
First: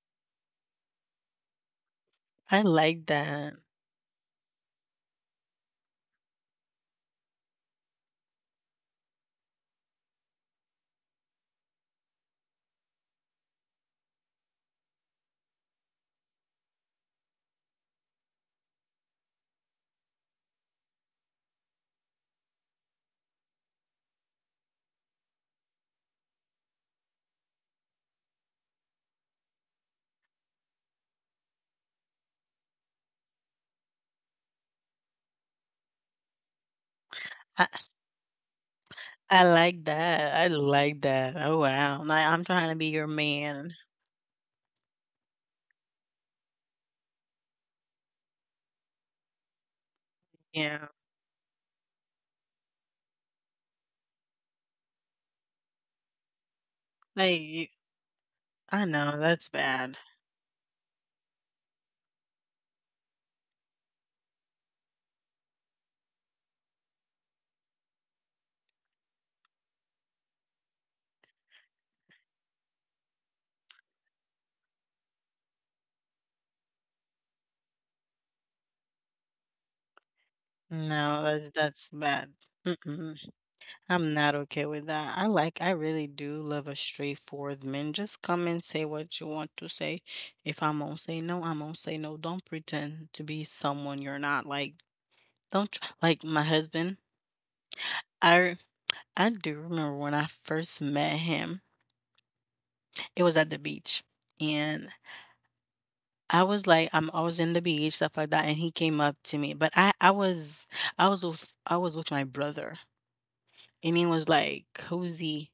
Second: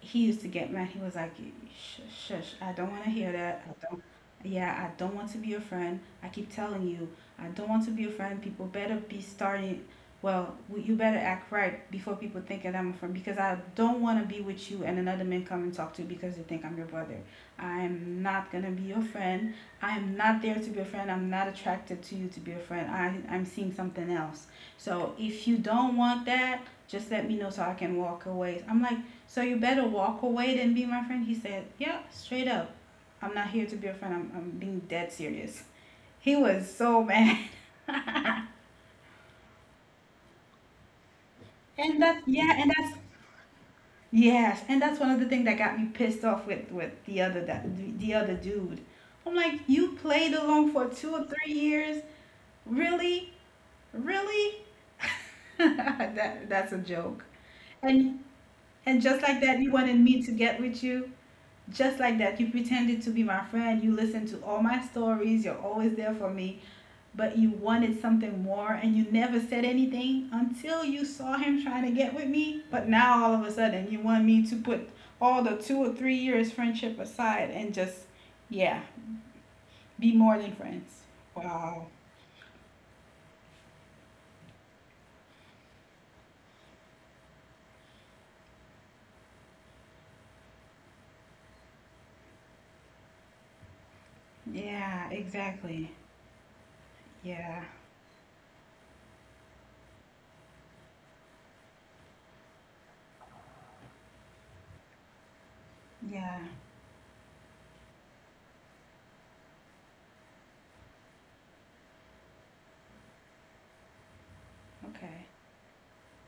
he used to get mad. He was like, shush, shush,
I
I don't want
like
to hear
that.
that. I don't, yeah, I don't want to be your friend. I keep telling you, I don't want to be your friend. People better be starting. Well, you better act right before people think that I'm a friend, because I don't want to be with you and another man come and talk to you because they think I'm your brother. I'm not gonna be your friend. I'm not there to be a friend. I'm not attracted to you to be a friend. I'm seeing something else. So if you don't want that, just let me know so I can walk away. I'm like, so you better walk away than be my friend. He said, yeah, straight up. I'm not here to be a friend. I'm being dead serious. He was so mad. *laughs*
I, I like that. Oh wow. Like I'm
Yeah,
trying to
and
be your
that's,
man.
yes. And that's one of the things that got me pissed off with, the other dude. I'm like, you played along
Yeah.
for 2 or 3 years? Really? Really? *laughs* That's a joke.
Like you —
And,
I
and
know
just like
that's
that, you wanted
bad.
me to get with you? Just like that, you pretended to be my friend, you listened to all my stories, you're always there for me, but you wanted something more and you never said anything until you saw him trying to get with me. But now all of a sudden, you want me to put all the 2 or 3 years friendship aside and just, yeah, be more than friends.
No, that's
Wow.
that's bad. Mm-mm. I'm not okay with that. I like, I really do love a straightforward man. Just come and say what you want to say. If I'm gonna say no, I'm gonna say no. Don't pretend to be
Yeah,
someone you're not.
exactly.
Like don't tr- like,
Yeah.
my husband, I do remember when I first met him, it was at the beach, and
Yeah.
I was like, I'm always in the beach, stuff like that, and he came up to me, but I was with my brother, and he was
Okay.
like, "Who's he?"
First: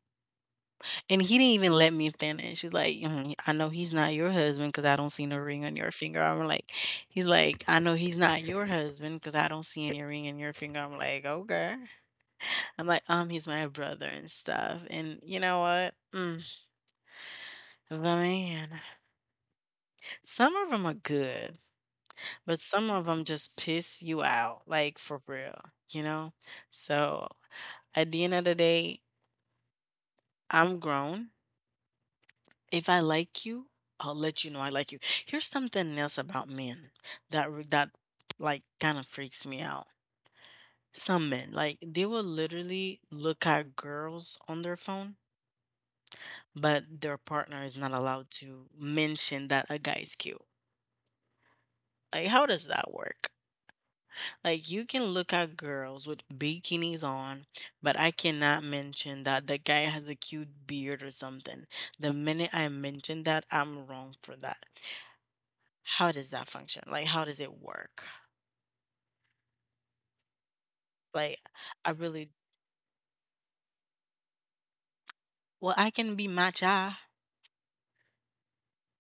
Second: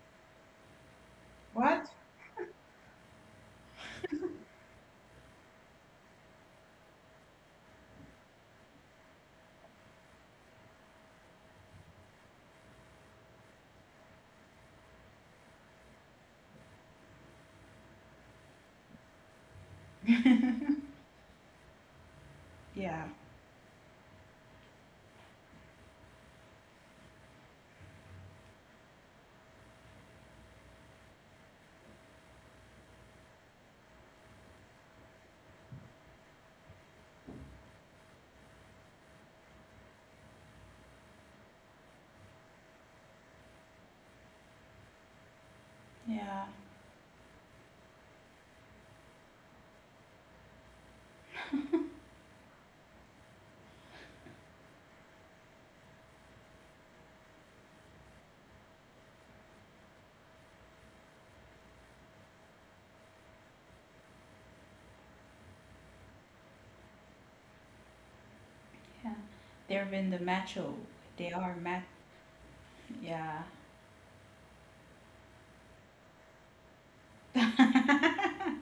And he didn't even
What?
let me finish, he's like, "Mm, I know he's not your husband because I don't see no ring on your finger." I'm like, he's like, "I know he's not your husband because I don't see any ring in your finger." I'm like, "Okay." I'm like, he's my brother and stuff. And you know what? Mm, the man,
*laughs* Yeah.
some of them are good, but some
Yeah.
of them just piss you out, like for real, you know? So at the end of the day, I'm grown. If I like you, I'll let you know I like you. Here's something else about men that like kind of freaks me out. Some men, like they will literally look at girls on their phone,
Yeah.
but their partner is not allowed to mention that a guy is cute. Like, how does that work? Like, you can look at girls with bikinis on, but I cannot mention that the guy has a cute beard or something. The minute I mention that, I'm wrong for that. How does that function? Like, how does it work?
They're in the macho.
Like,
They are
I
macho.
really —
Yeah.
well, I can be matcha.
*laughs* I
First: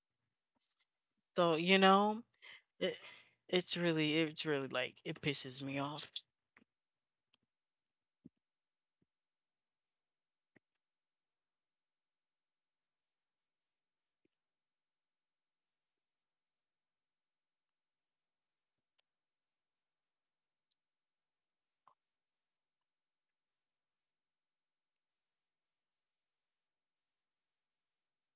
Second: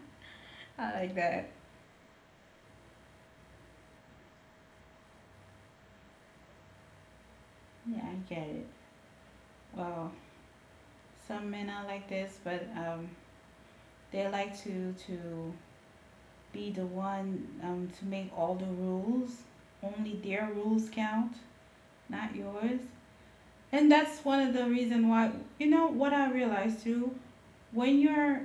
like that.
So, you know, it, it's really like, it pisses me off.
Yeah, I get it. Well, some men are like this, but they like to be the one, to make all the rules. Only their rules count, not yours. And that's one of the reason why, you know what I realized too. When you're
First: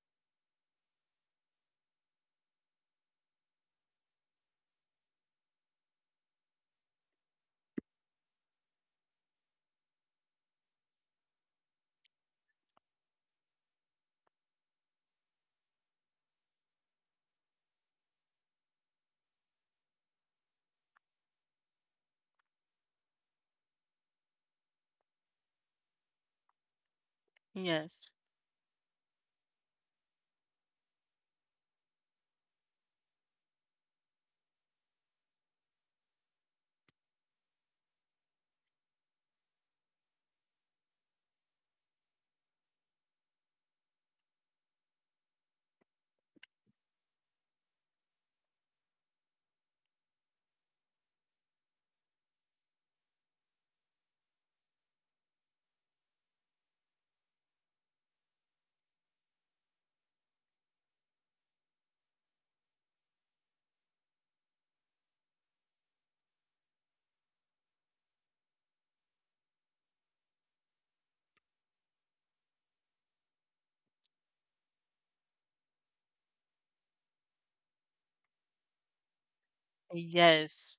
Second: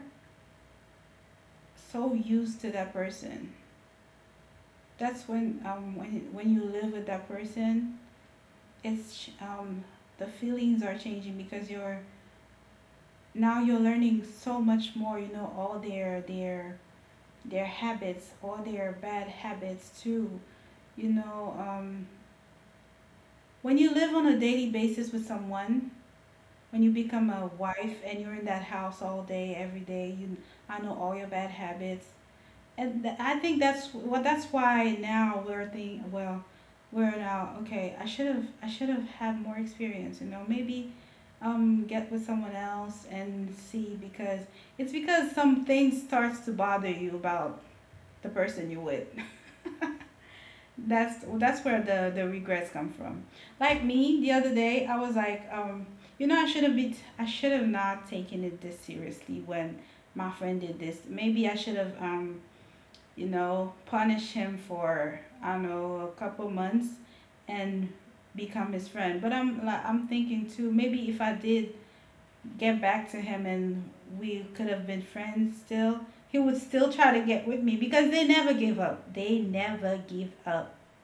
so used to that person, that's when, when you live with that person, it's, the feelings are changing because you're, now you're learning so much more, you know, all their their habits, all their bad habits too, you know, when you live on a daily basis with someone, when you become a wife
Yes.
and you're in that house all day every day, you. I know all your bad habits. And I think that's, well, that's why now we're thinking, well, we're now okay, I should have had more experience, you know, maybe, get with someone else and see, because it's because some things starts to bother you about the person you with. *laughs* That's where the regrets come from. Like me, the other day I was like, you know, I should have been, I should have not taken it this seriously when my friend did this. Maybe I should have, you know, punished him for, I don't know, a couple months, and become his friend. But I'm like, I'm thinking too, maybe if I did get back to him, and we could have been friends still, he would still try to get with me because they never give up. They never give up.
Yes.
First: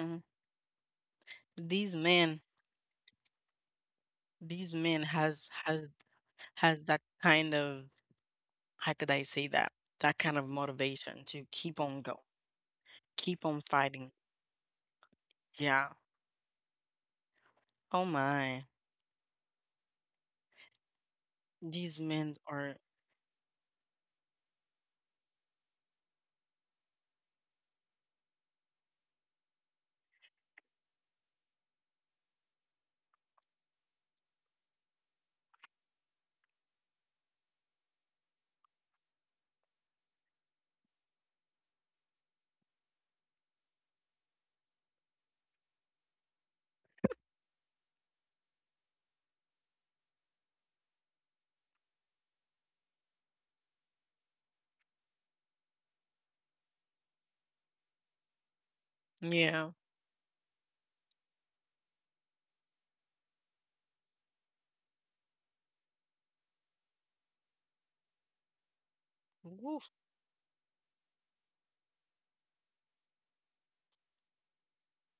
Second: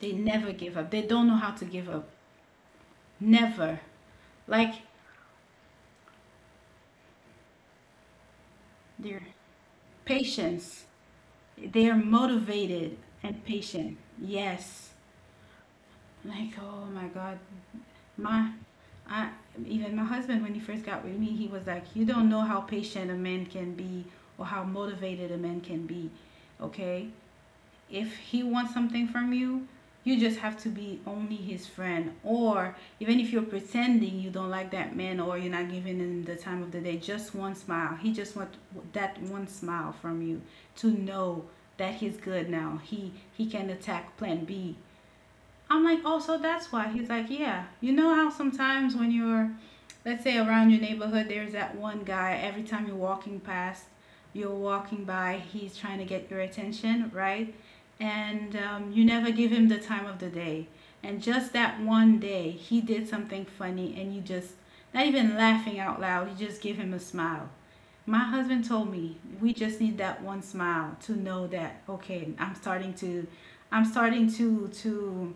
They never give up. They don't know how to give
These
up.
men,
Never.
these
Like,
men has that kind of — how could
their
I say that — that kind of
patience.
motivation to keep
They are
on go,
motivated and
keep on
patient.
fighting,
Yes.
yeah.
Like, oh my God.
Oh
My
my,
I Even my husband, when he first got with me, he was like, "You
these
don't know
men
how
are
patient a man can be or how motivated a man can be. Okay? If he wants something from you, you just have to be only his friend. Or even if you're pretending you don't like that man or you're not giving him the time of the day, just one smile. He just want that one smile from you to know that he's good now. He can attack plan B." I'm like, oh, so that's why. He's like, yeah. You know how sometimes, when you're let's say, around your neighborhood, there's that one guy, every time you're walking past, you're walking by, he's trying to get your attention, right? And, you never give him
yeah.
the time of the day. And just that one day, he did something funny, and you just, not even laughing out loud, you just give him a smile. My husband told me, we just
Woo,
need that one smile to know that, okay, I'm starting to,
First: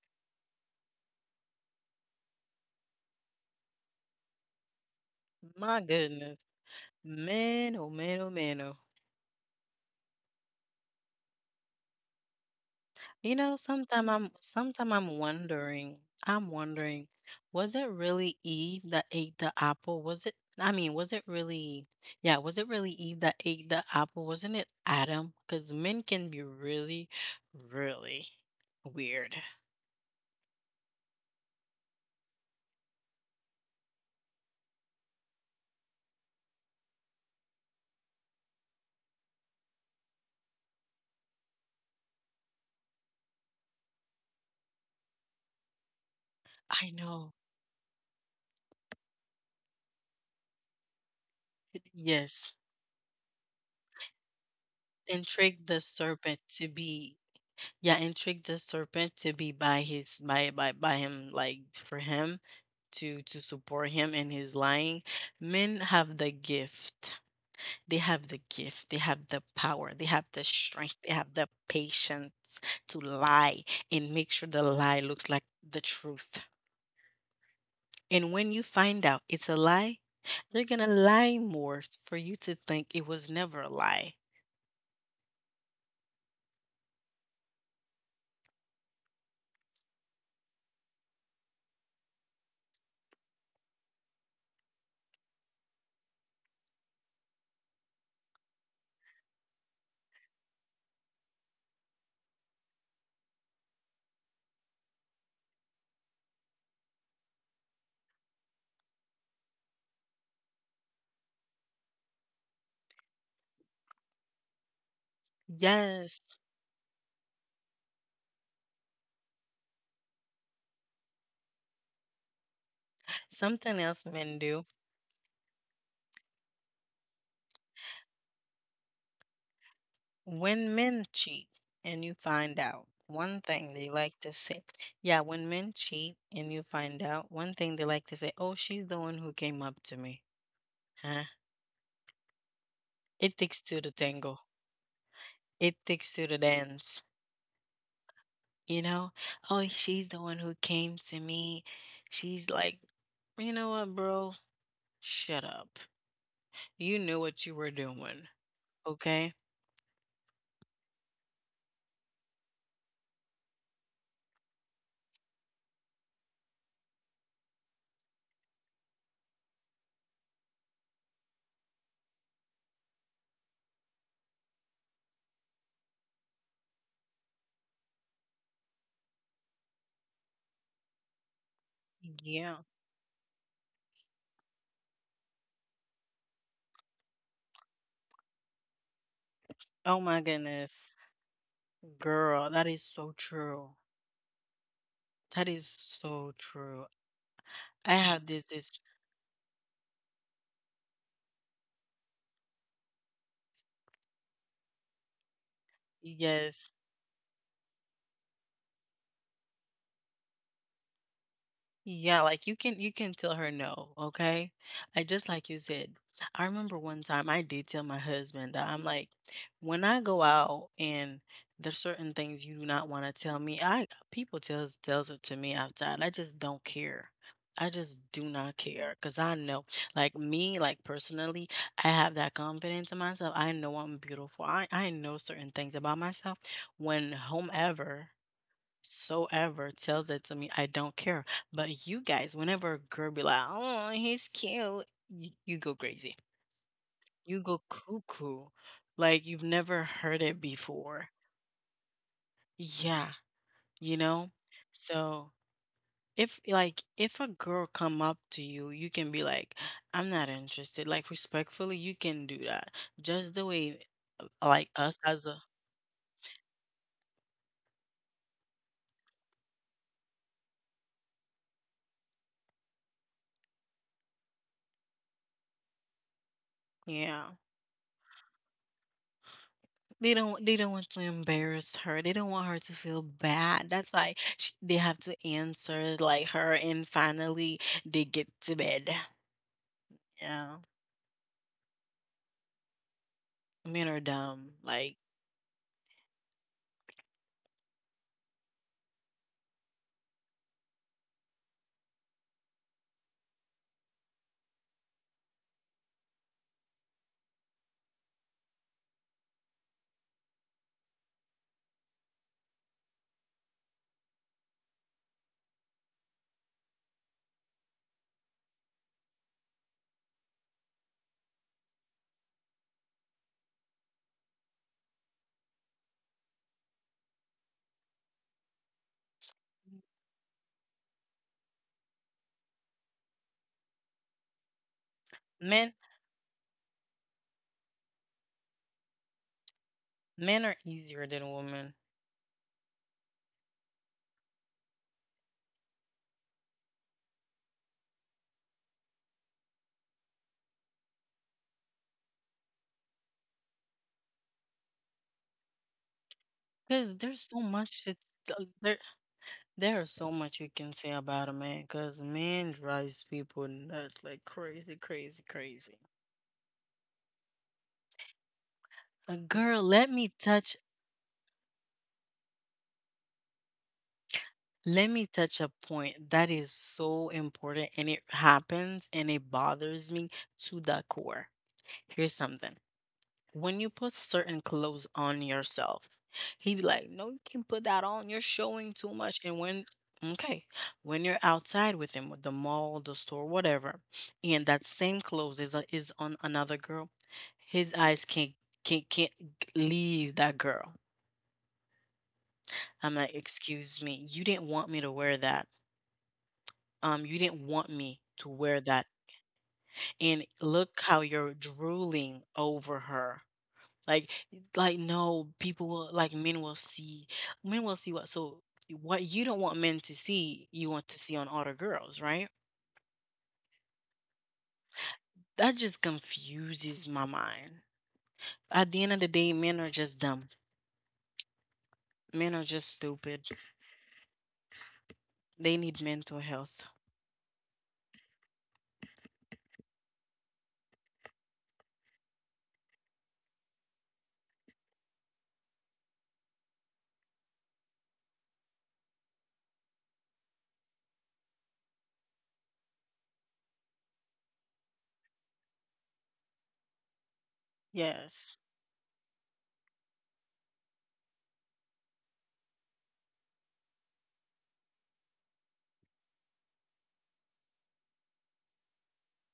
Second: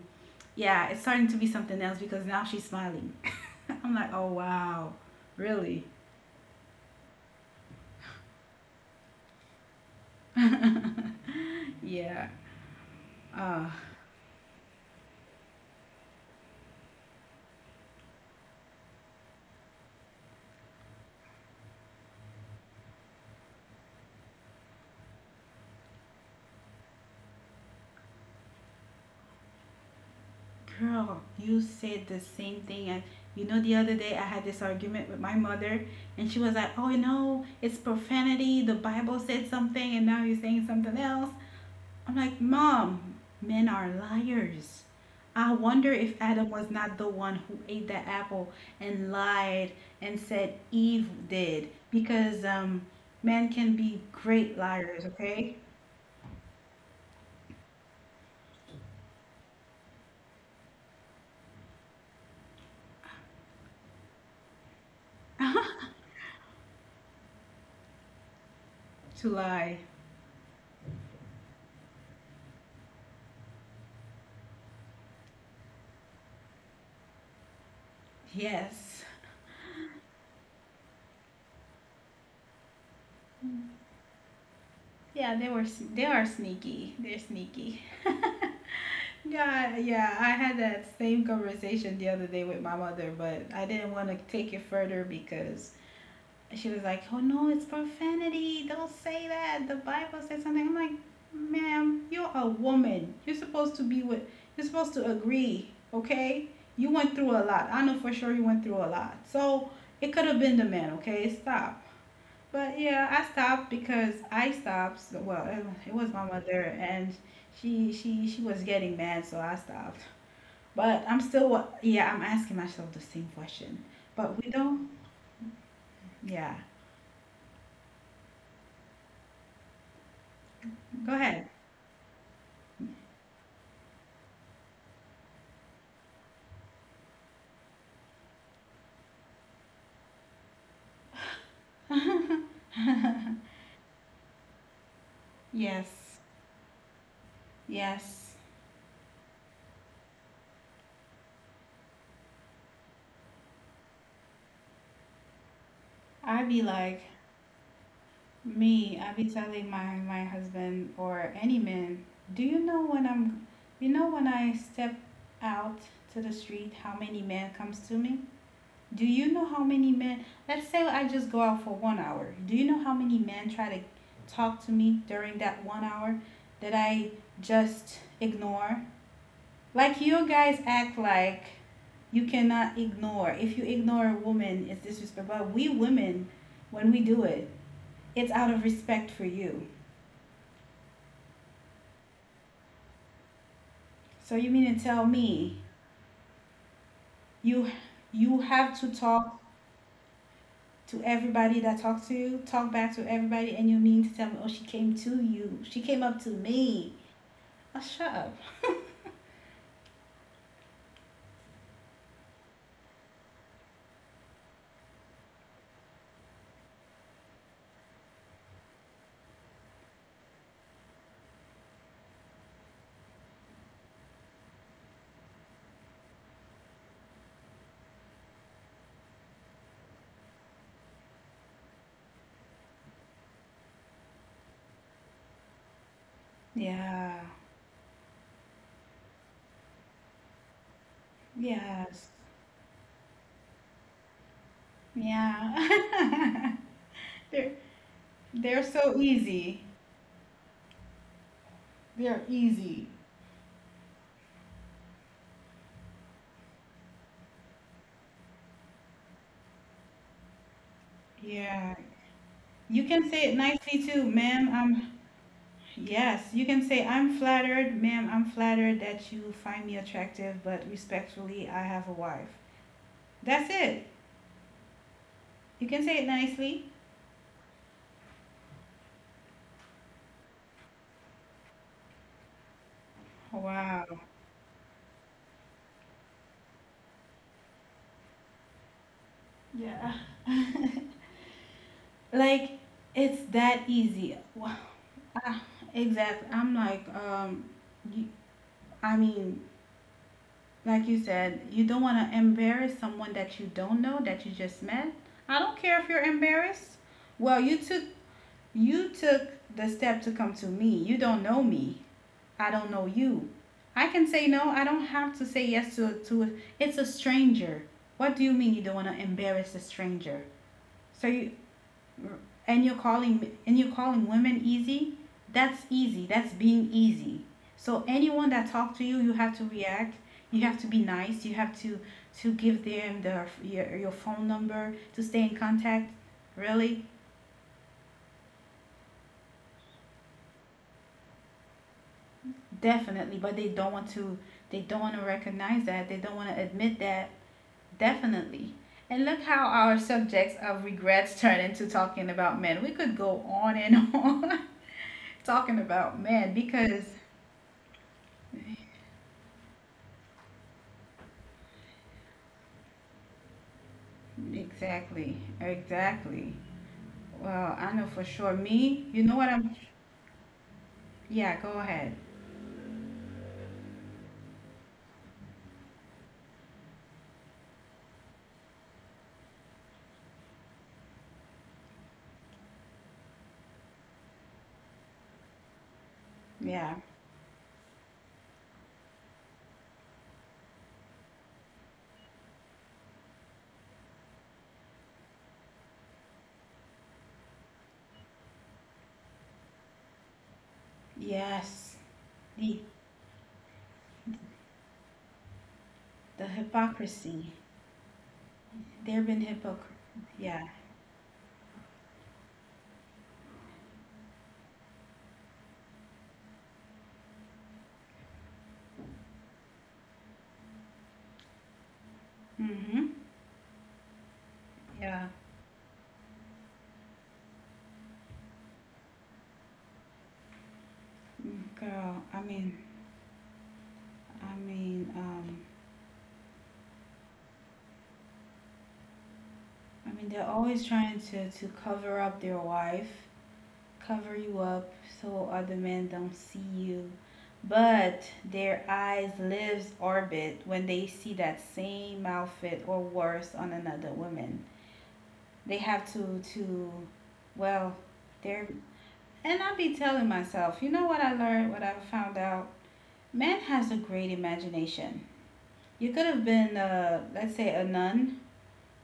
yeah, it's starting to be something else because now she's smiling. I'm like, oh wow,
my
really?
goodness, man oh man oh man oh.
*laughs* Yeah.
You know,
Uh,
sometime I'm wondering, was it really Eve that ate the apple? Was it I mean, was it really Yeah, was it really Eve that ate the apple? Wasn't it Adam? Because men can be really, really weird.
Girl, you said the same thing. And you know, the other day I had this argument with my mother, and she was like, oh, you know, it's profanity. The Bible said something, and now you're saying something else. I'm like, mom, men are liars. I wonder if
I
Adam was
know.
not the one who ate that apple and lied and said Eve did,
Yes.
because, men can be great
And tricked
liars,
the
okay?
serpent to be — yeah, and trick the serpent to be by his by him like for him to support him in his lying. Men have the gift. They have the gift. They have the
To
power. They have
lie.
the strength. They have the patience to lie and make sure the lie looks like the truth. And when you find out it's a
Yes.
lie, they're gonna lie more for you to think it was never a lie.
Yeah, they are sneaky. They're sneaky. *laughs* God, yeah, I had that same conversation the other day with my mother, but I didn't want to take it further because she was like, "Oh no, it's profanity. Don't say that. The Bible says something." I'm like, "Ma'am, you're a woman. You're supposed to be with. You're supposed to agree, okay? You went through a lot. I know for sure you went through a lot. So it could have been the man, okay? Stop." But yeah, I stopped because I stopped. Well,
Yes,
it was my mother, and she was getting mad, so I stopped. But I'm still, yeah, I'm asking myself the
something
same
else men
question.
do.
But we don't, yeah.
When men cheat
Go
and you
ahead.
find out, one thing they like to say — yeah, when men cheat and you find out, one thing they like to say, oh, she's the one who came up to me. Huh?
*laughs*
It takes two to tango. It takes two to
Yes,
dance. You
yes.
know? Oh, she's the one who came to me. She's like, you know what, bro? Shut up. You
I
knew
be
what you were
like,
doing. Okay?
me. I be telling my husband or any man. Do you know when I'm, you know when I step out to the street, how many men comes to me? Do you know how many men? Let's say I just go out for 1 hour. Do you know how many men try to talk to me during that 1 hour that I just ignore? Like, you guys act like
Yeah.
you cannot ignore. If you ignore a woman, it's disrespectful. But we women, when we do it, it's out of
Oh my
respect for you.
goodness. Girl, that is so true.
So you
That
mean
is
to tell
so
me
true. I have
you
this
you have to talk to everybody that talks to you, talk back to everybody, and you need to tell me, oh, she came to you. She came up
yes.
to me. Oh, shut up.
Yeah, like you can tell her no, okay? I just like you said. I remember one time I did tell my husband that. I'm like, when I go out and there's certain things you do not want to tell me, I — people tells it to me outside. I just don't care. I just do not care because I know, like me, like personally, I have that confidence in myself. I know I'm beautiful. I know certain things about myself. When whomever
Yeah.
soever tells it to me, I don't care. But you guys, whenever a
Yes.
girl be like, "Oh, he's cute," you go crazy.
Yeah.
You go
*laughs* they're,
cuckoo, like you've
they're so
never heard it
easy.
before.
They're
Yeah,
easy.
you know. So if like if a girl come up to you, you can be like, "I'm not interested." Like respectfully, you can do
Yeah.
that. Just the
You
way,
can say it nicely
like
too,
us
ma'am.
as a —
I'm, yes. You can say, I'm flattered, ma'am. I'm flattered that you find me attractive, but respectfully, I have a wife. That's it. You can say it nicely.
yeah. They don't want to embarrass her. They don't want her to feel bad. That's why
Wow.
sh- they have to answer like her, and finally they get to bed.
Yeah.
Yeah.
*laughs* Like, it's that
Men are
easy.
dumb. Like
Ah, exactly. I'm like, you, I mean, like you said, you don't want to embarrass someone that you don't know, that you just met. I don't care if you're embarrassed. Well, you took the step to come to me. You don't know me, I don't know you. I can say no. I don't have to say yes to, it's a stranger. What do you mean you don't want to embarrass a stranger? So you, and you're calling women easy. That's easy. That's being easy. So anyone that talks to you, you have to react, you have to be nice, you have to, give them their your phone number to stay in
men
contact. Really?
men are easier than women.
Definitely, but they don't want to, recognize that, they don't want to admit that. Definitely. And look how our subjects of regrets turn into talking about men. We could go on and on *laughs* talking about men,
Because there's so
because.
much that there there is so much you can say about a man, because man drives people nuts like crazy, crazy, crazy.
Exactly. Exactly. Well, I know for sure.
A
Me,
girl,
you know
let
what
me
I'm.
touch —
Yeah, go ahead.
let me touch a point that is so important and it happens and it bothers me to the core. Here's something. When you put certain clothes on yourself, he be like, no, you can
Yeah.
not put that on. You're showing too much. And when okay, when you're outside with him, with the mall, the store, whatever, and that same clothes is on another girl, his eyes can't leave that girl.
Yes.
I'm like,
The
excuse me, you didn't want me to wear that.
the
You didn't want me
hypocrisy.
to wear that.
There have been
And
hypocrites.
look how
Yeah.
you're drooling over her. Like, like no, people will like men will see what so what you don't want men to see, you want to see on other girls, right?
Mm-hmm.
That
Yeah.
just confuses my mind. At the end of the day, men are just dumb. Men are just
Girl,
stupid.
I mean,
They need
um,
mental health.
I mean, they're always trying to, cover up their wife. Cover you up so other men don't see you. But their eyes lives orbit when they see that same outfit or worse on another woman. They have to, well,
Yes.
they're, and I be telling myself, you know what I learned, what I found out? Man has a great imagination. You could have been, let's say, a nun,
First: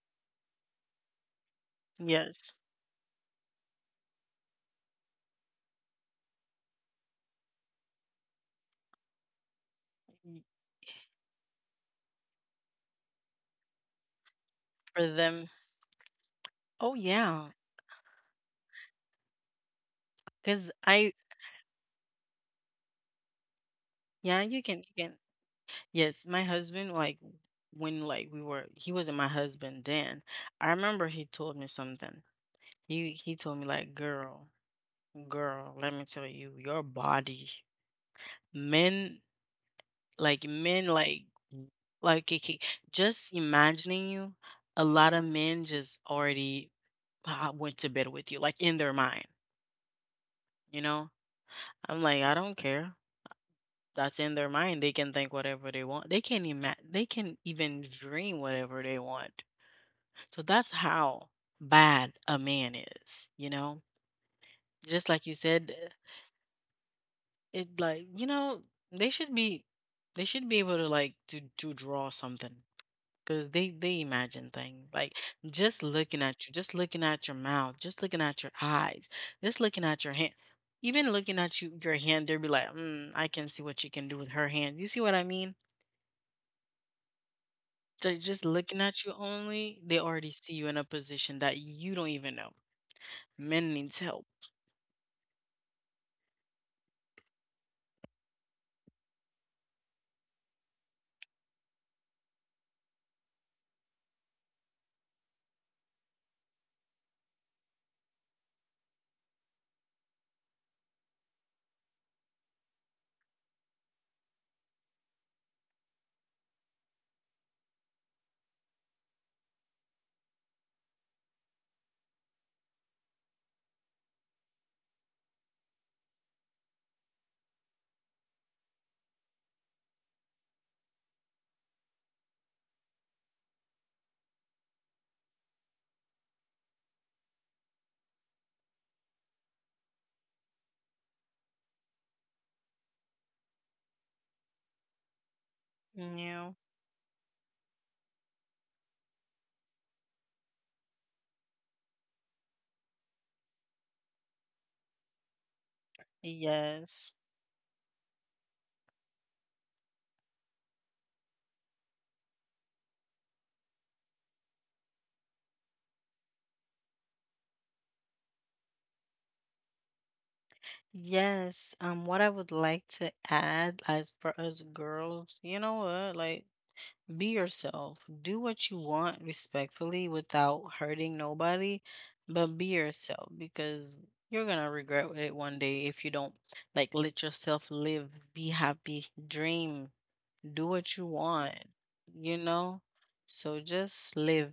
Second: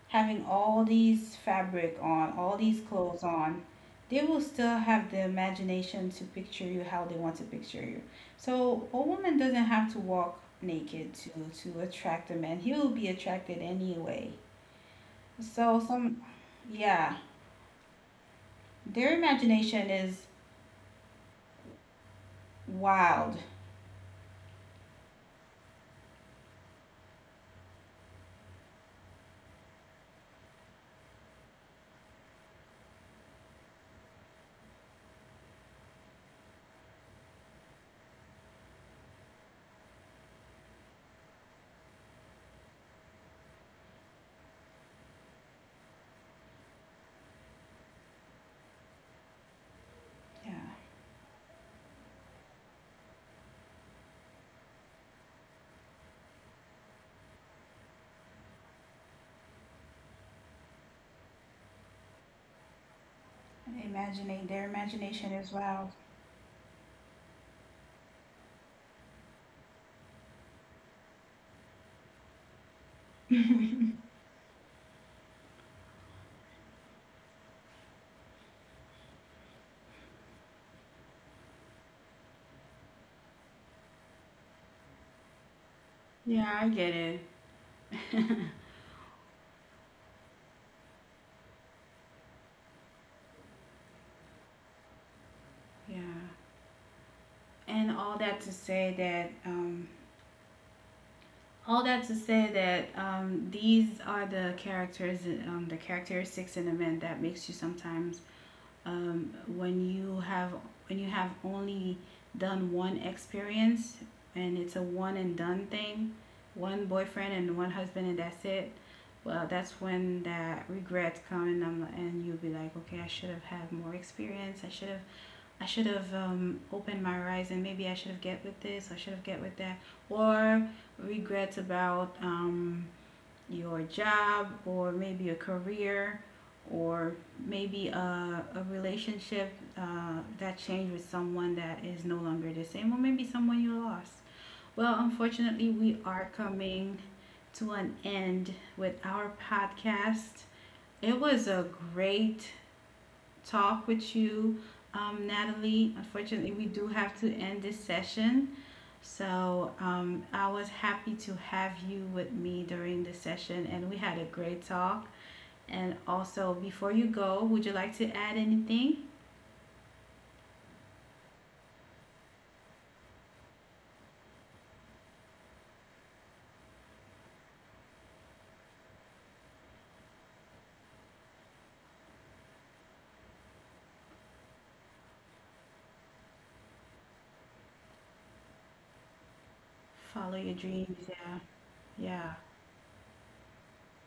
having all these fabric on, all
Yes.
these clothes on, they will still have the imagination to picture you how they want to picture you. So a woman doesn't have to walk
Y-.
naked to, attract a man. He will be attracted anyway.
For them.
So some, yeah,
Oh yeah.
their imagination is
Cause I —
wild.
yeah, you can you can. Yes, my husband, like when like we were — he wasn't my husband then. I remember he told me something. He told me like, girl, girl, let me tell you, your body, men like like it, ca- just imagining you, a lot of men just already went to bed with you, like in their mind,
Yeah,
you know? I'm like, I don't care. That's in their mind. They can think whatever they want. They can ima- they can even dream whatever they want. So that's how bad a man is, you know?
imagining their
Just like you
imagination
said,
is wild.
it like, you know, they should be able to like to draw something because they imagine things like just looking at you, just looking at your mouth, just looking at your eyes, just looking at your hand, even looking at you — your hand — they'll be like, mm, I can see what she can do with her hand. You see what I mean?
Yeah, I get it. *laughs*
Ju- just looking at you only, they already see you in a position that you don't even know. Men needs help,
Yeah. And all that to say that All that to say that, these are the characters, the characteristics in a man that makes you sometimes, when you have, only done one experience, and it's a one and done thing, one boyfriend and one husband and that's it. Well, that's when that regrets come and, I'm, and you'll be like, okay, I should have had more experience. I should have, opened my horizon. Maybe I should have get with this. I should have get with that. Or regrets about, your job, or maybe a career, or maybe a relationship, that changed with someone that is no longer the same, or maybe someone you lost. Well, unfortunately,
you
we are
know.
coming to an end with our podcast. It was a great talk with you, Natalie. Unfortunately, we do
Yes.
have to end this session. So, I was happy to have you with me during the session, and we had a great talk. And also, before you go, would you like to add anything?
Yes. What I would like to add as for us girls, you know what? Like, be yourself. Do what you want respectfully without hurting nobody, but be yourself because you're gonna regret it one day if you don't. Like let yourself live, be happy, dream, do
Follow
what
your
you
dreams.
want,
Yeah,
you
yeah,
know? So just live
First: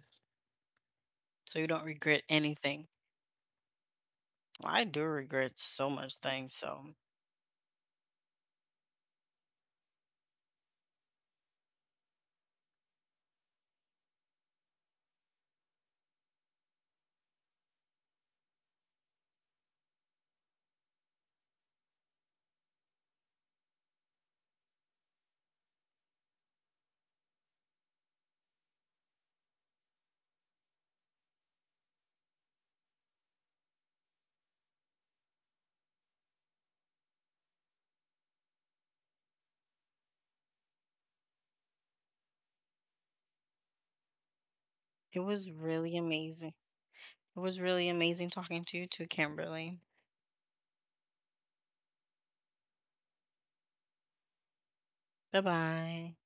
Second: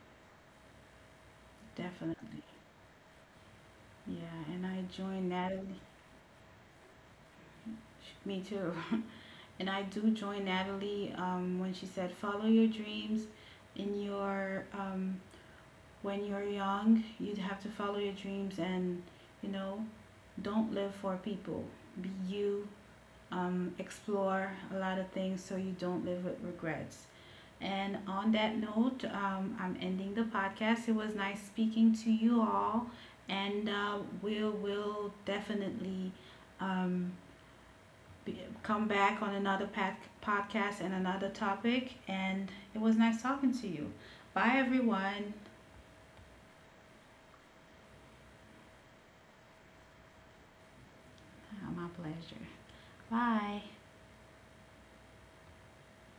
so you don't regret
definitely.
anything.
Yeah, and I
I do
joined
regret
Natalie.
so much things, so.
Me too. *laughs* And I do join Natalie, when she said, "Follow your dreams in your, when you're young, you have to follow your dreams, and, you know, don't live for people. Be you, explore a lot of things so you don't live with regrets." And on that note, I'm ending the podcast. It was nice speaking to you all, and, we will definitely, um, be, come back on another path podcast and another topic. And it was nice talking to you. Bye,
It
everyone.
was really amazing. It was really amazing talking to you too, Kimberly.
My pleasure. Bye.
Bye bye.